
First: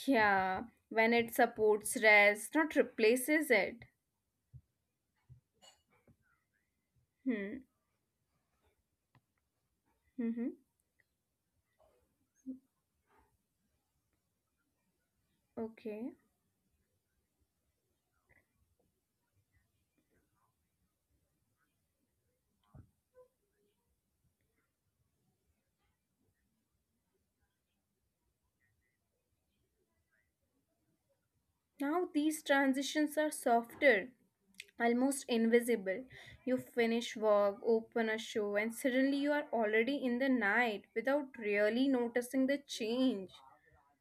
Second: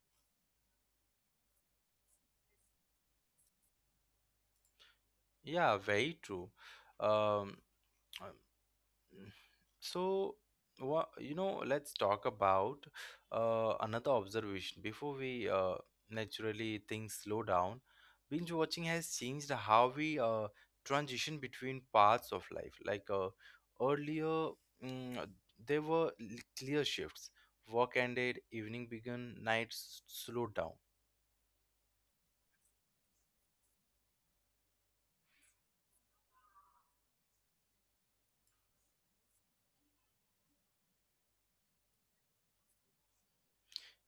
Yeah, when it supports rest, not replaces it.
Yeah, very true. Um,
Hmm.
um, so
Mm-hmm.
what, you know, let's talk about another observation before we
Okay.
naturally things slow down. Binge watching has changed how we transition between parts of life. Earlier, mm, there were clear shifts. Work ended, evening began, nights slowed down.
Now these transitions are softer, almost invisible. You finish work, open a show, and suddenly you are already in the night without really noticing the change.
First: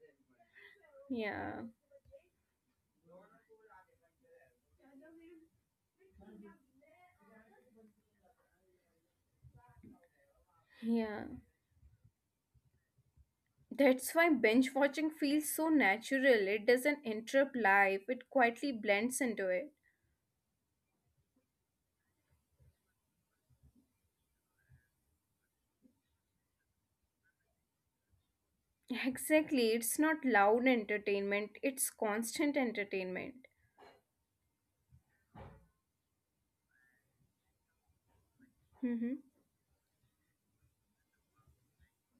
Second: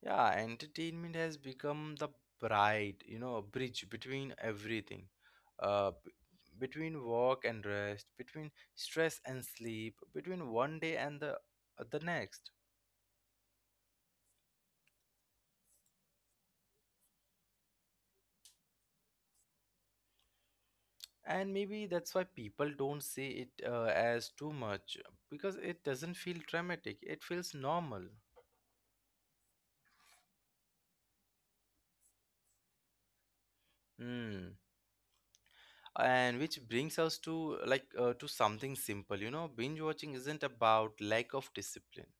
Yeah, entertainment has
Yeah,
become the bridge between everything. Uh, b- between work and rest, between stress and sleep, between one day and
yeah.
the, the next.
That's why binge watching feels so natural. It doesn't interrupt life, it quietly blends into it.
And maybe that's why people don't see it as too much, because it doesn't feel dramatic. It feels normal.
Exactly, it's not loud entertainment, it's constant entertainment.
Hmm. And which brings us to, to something
Mm-hmm.
simple. You know, binge watching isn't about lack of discipline.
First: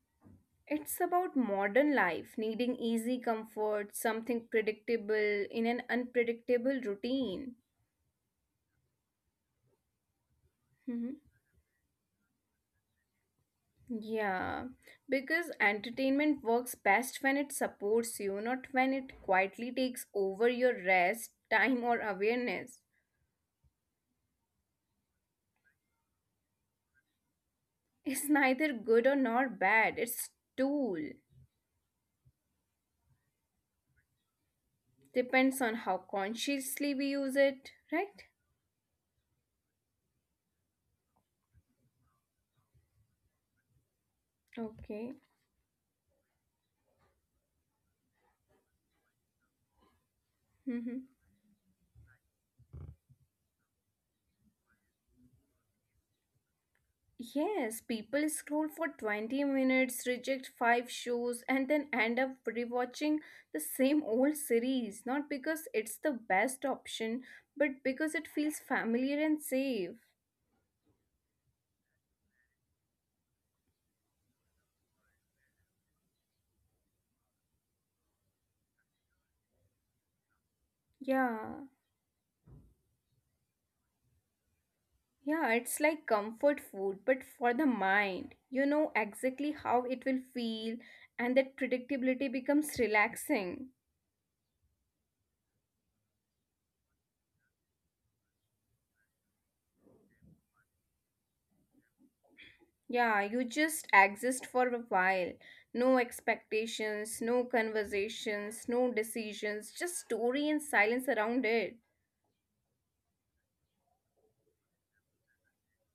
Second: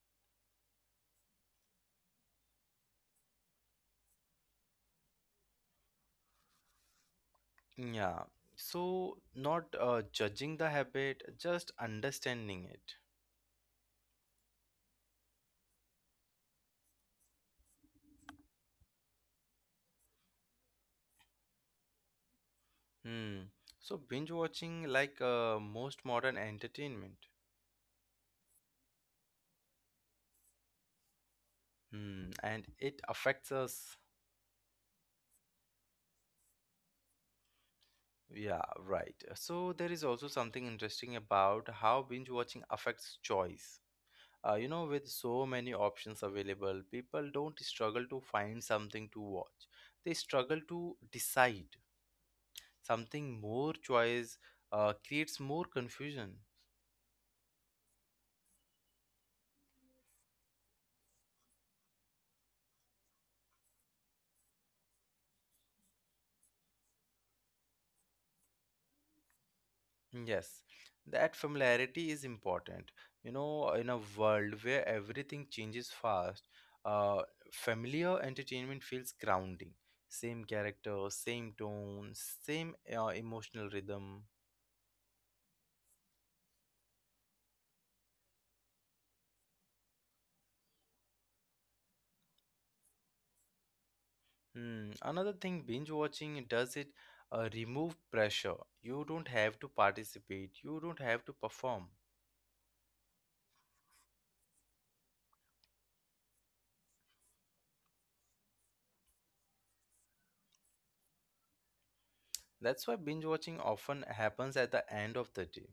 It's about modern life, needing easy comfort, something predictable in an unpredictable routine.
Yeah, so not judging the
Mhm.
habit, just understanding it.
Yeah, because entertainment works best when it supports you, not when it quietly takes over your rest, time, or awareness.
Hmm. So binge watching, most modern entertainment.
It's neither good or nor bad, it's tool.
Hmm. And it affects us.
Depends on how consciously we use it, right?
Yeah, right. So there is also something interesting about how binge watching affects choice. You know,
Okay.
with so many options available, people don't struggle to find something to watch. They struggle
Mm-hmm.
to decide. Something more choice creates more confusion.
Yes, people scroll for 20 minutes, reject 5 shows, and then end up rewatching the same old series, not because it's the best option, but because it feels familiar and safe.
Yes, that familiarity is important. You know, in a world where everything changes fast, uh, familiar entertainment feels grounding. Same character,
Yeah,
same tone, same emotional rhythm.
yeah, it's like comfort food, but for the mind. You know exactly how it will feel, and that predictability becomes relaxing.
Hmm. Another thing binge watching does, it remove pressure. You don't have to participate, you don't have to perform.
Yeah, you just exist for a while. No expectations, no conversations, no decisions, just story and silence around it.
That's why binge watching often happens at the end of the day.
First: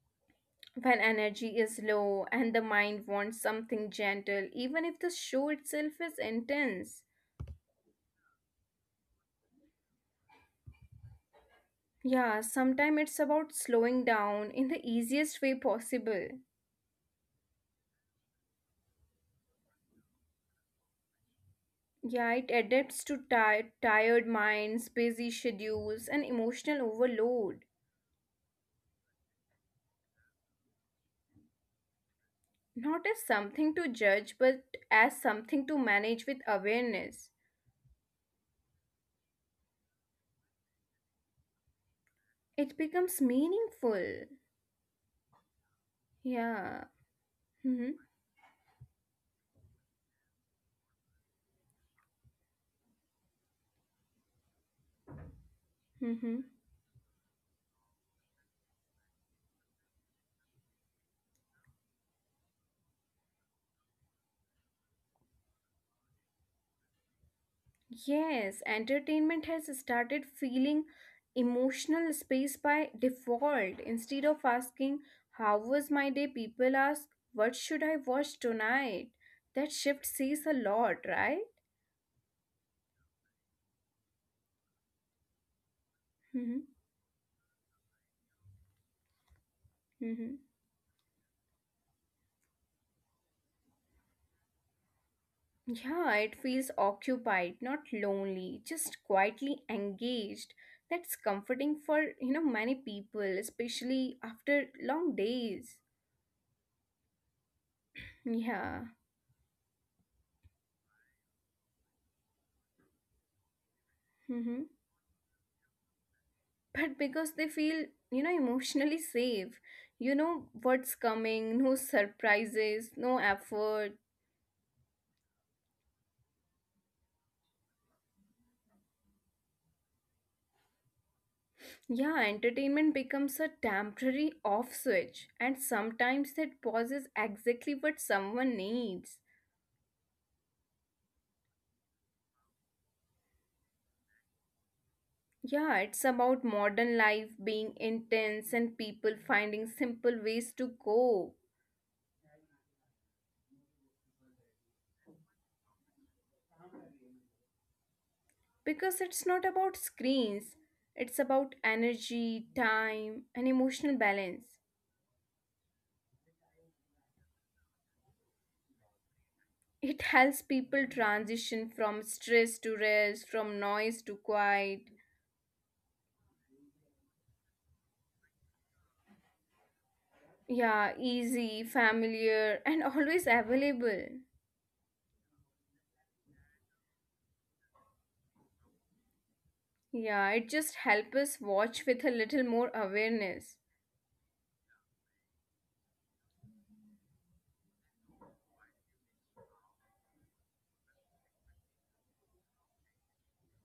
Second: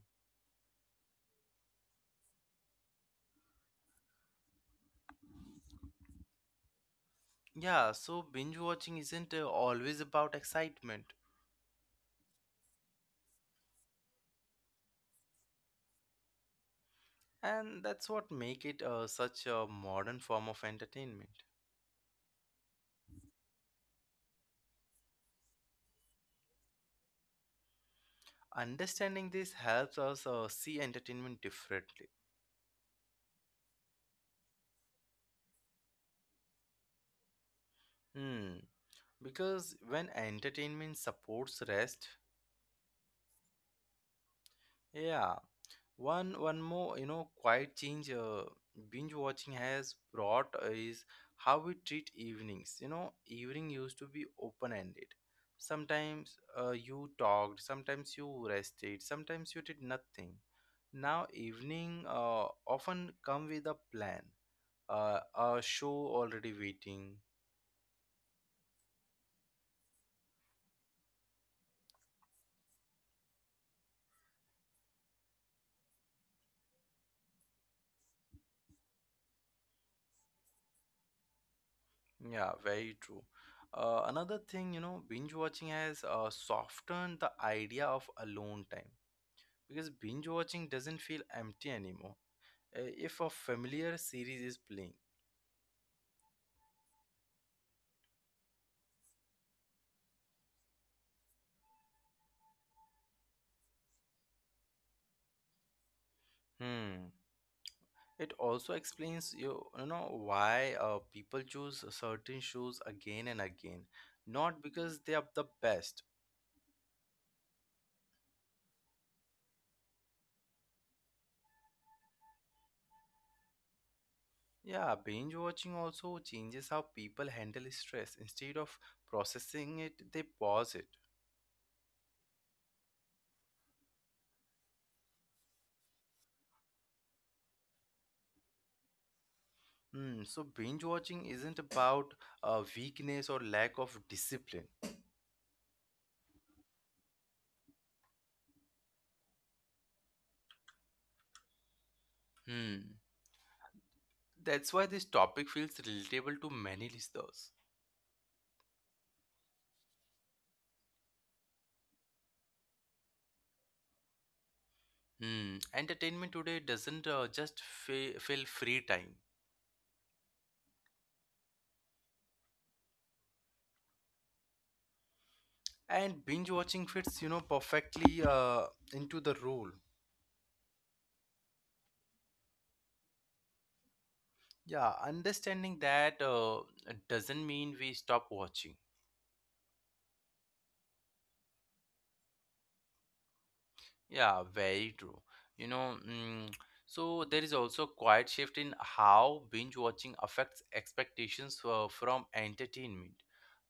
When energy is low and the mind wants something gentle, even if the show itself is intense.
Yeah, so binge watching isn't always about excitement.
Yeah, sometimes it's about slowing down in the easiest way possible.
And that's what make it such a modern form of entertainment.
Yeah, it adapts to tired minds, busy schedules, and emotional overload.
Understanding this helps us see entertainment differently.
Not as something to judge, but as something to manage with awareness.
Hmm, because when entertainment supports rest,
It becomes meaningful.
yeah, one
Yeah.
more, you know, quiet
Mm-hmm.
change binge watching has brought is how we treat evenings. You know, evening used to be open ended. Sometimes
Mm-hmm.
you talked, sometimes you rested, sometimes you did nothing. Now evening often come with a plan, a show already waiting.
Yes, entertainment has started feeling emotional space by default. Instead of asking, "How was my day?" people ask, "What should I watch tonight?" That shift says a lot, right?
Yeah, very true. Another thing, you know, binge watching has
Mm-hmm.
softened the idea of alone time, because binge
Mm-hmm.
watching doesn't feel empty anymore. If a familiar series is playing,
Yeah, it feels occupied, not lonely, just quietly engaged. That's comforting for, you know, many people, especially after long days.
hmm, it also
Yeah.
explains you know, why people choose certain shows again and again, not
Mm-hmm.
because they are the best.
But because they feel, you know, emotionally safe. You know what's coming, no surprises, no effort.
Yeah, binge watching also changes how people handle stress. Instead of processing it, they pause it.
Yeah, entertainment becomes a temporary off switch, and sometimes that pause is exactly what someone needs.
Hmm. So binge watching isn't about weakness or lack of discipline.
Yeah, it's about modern life being intense and people finding simple ways to cope.
Hmm. That's why this topic feels relatable to many listeners.
Because it's not about screens, it's about energy, time, and emotional balance.
Hmm. Entertainment today doesn't just fill free time,
It helps people transition from stress to rest, from noise to quiet.
and binge watching fits, you know, perfectly into the rule.
Yeah, easy, familiar, and always available.
Yeah, understanding that doesn't mean we stop watching.
Yeah, it just helps us watch with a little more awareness.
Yeah, very true. You know, so there is also a quiet shift in how binge watching affects expectations from entertainment.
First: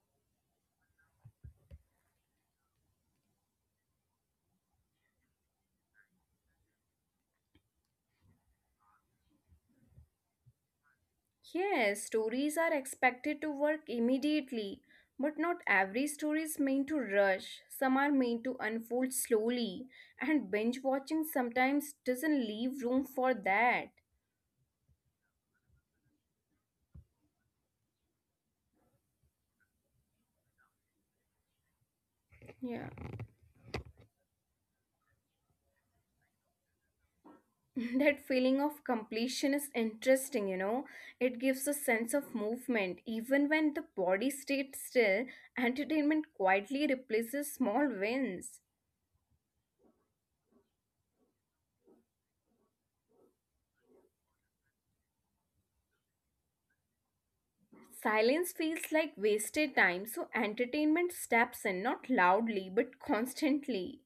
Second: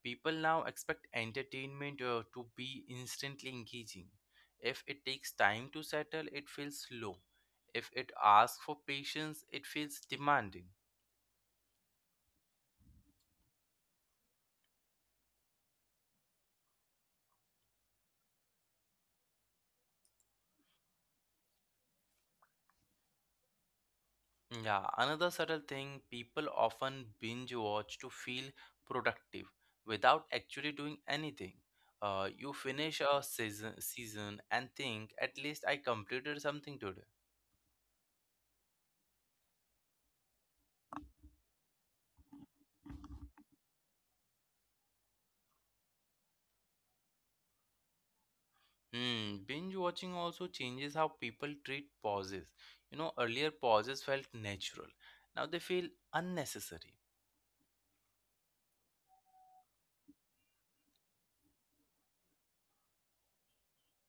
People now expect entertainment to be instantly engaging. If it takes time to settle, it feels slow. If it asks for patience, it feels demanding.
Yes, stories are expected to work immediately, but not every story is meant to rush. Some are meant to unfold slowly, and binge watching sometimes doesn't leave room for that.
Yeah, another subtle thing, people often binge watch to feel productive without actually doing anything. You
Yeah,
finish a season and think, at least I completed something today.
that feeling of completion is interesting, you know. It gives a sense of movement even when the body stays still. Entertainment quietly replaces small wins.
Hmm, binge watching also changes how people treat pauses. You know, earlier pauses felt natural. Now they feel unnecessary.
Silence feels like wasted time, so entertainment steps in, not loudly, but constantly.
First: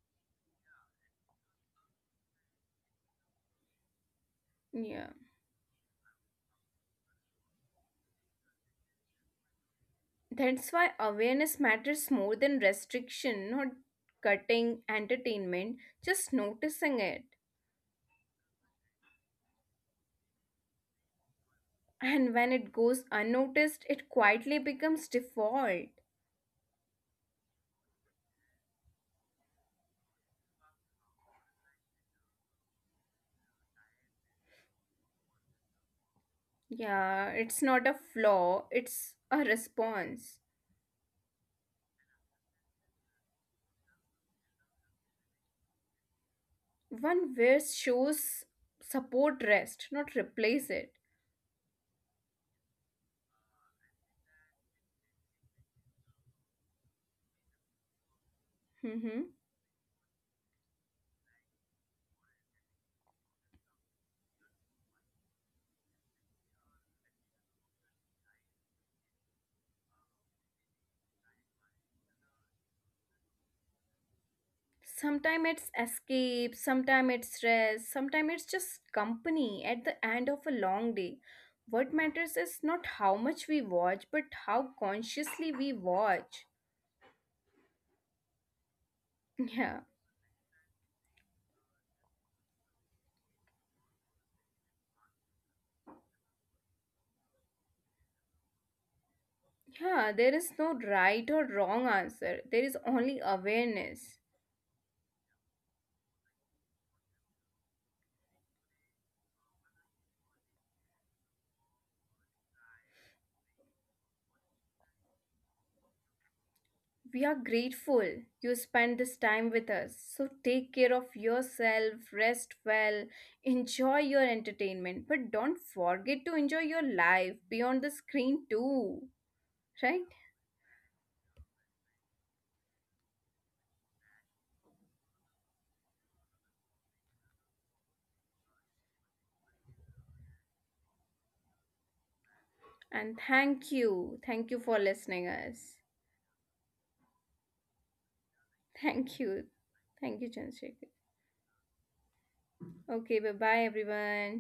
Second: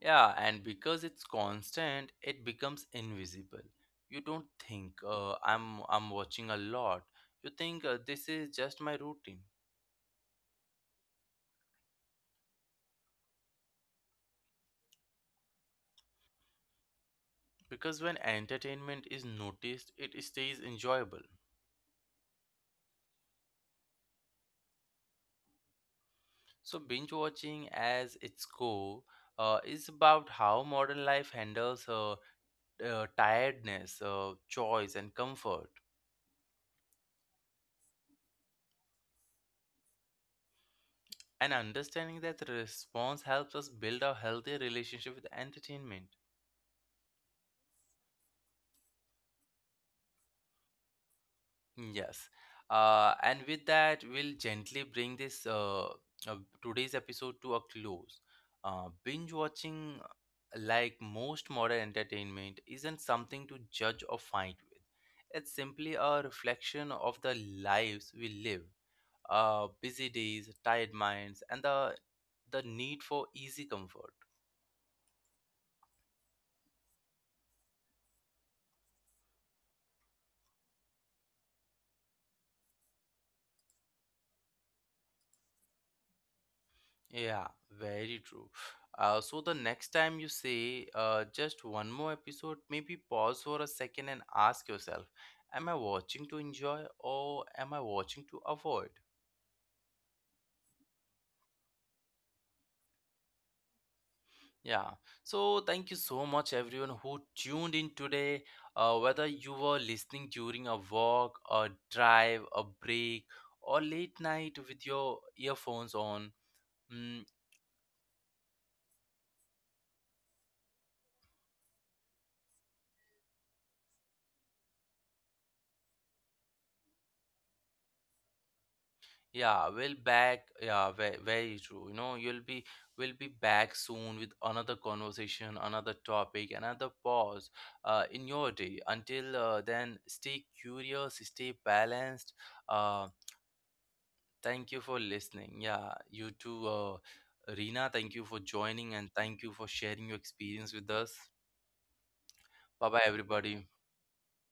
Yeah, and because it's constant, it becomes invisible. You don't think,
Yeah.
I'm watching a lot. You think, this is just my routine.
That's why awareness matters more than restriction, not cutting entertainment, just noticing it.
Because when entertainment is noticed, it stays enjoyable.
And when it goes unnoticed, it quietly becomes default.
So binge watching, as its core, is about how modern life handles tiredness, choice, and comfort.
Yeah, it's not a flaw, it's a response.
And understanding that response helps us build a healthier relationship with entertainment.
One wears shows support rest, not replace it.
Mm, yes. And with that, we'll gently bring this today's episode to a close.
Mm-hmm.
Binge watching, like most modern entertainment, isn't something to judge or fight with. It's simply a reflection of the lives we live, busy days, tired minds, and the need for easy comfort.
Sometimes it's escape, sometimes it's rest, sometimes it's just company at the end of a long day. What matters is not how much we watch, but how consciously we watch.
Yeah, very true. So the
Yeah,
next time you say, just one more episode, maybe pause for a second and ask yourself, am I watching to enjoy, or am I watching to avoid?
yeah, there is no right or wrong answer, there is only awareness.
Yeah. So thank you so much everyone who tuned in today. Whether you were listening during a walk, a drive, a break, or late night with your earphones on.
We
mm,
are grateful you spend this time with us. So take care of yourself, rest well, enjoy your entertainment, but don't forget to enjoy your life beyond the screen too.
Yeah, we'll
Right.
back. Yeah, very, very true. You know, you'll be we'll be back soon with another conversation, another topic, another pause in your day. Until then, stay curious, stay balanced. Uh,
And thank you
Thank
for
you for
listening
listening.
us.
Yeah, you too, Rina. Thank you for joining and
thank you
thank you for sharing your
Thank you,
experience with
Chandrasekhar.
us. Bye bye,
Okay, bye
everybody.
bye, everyone.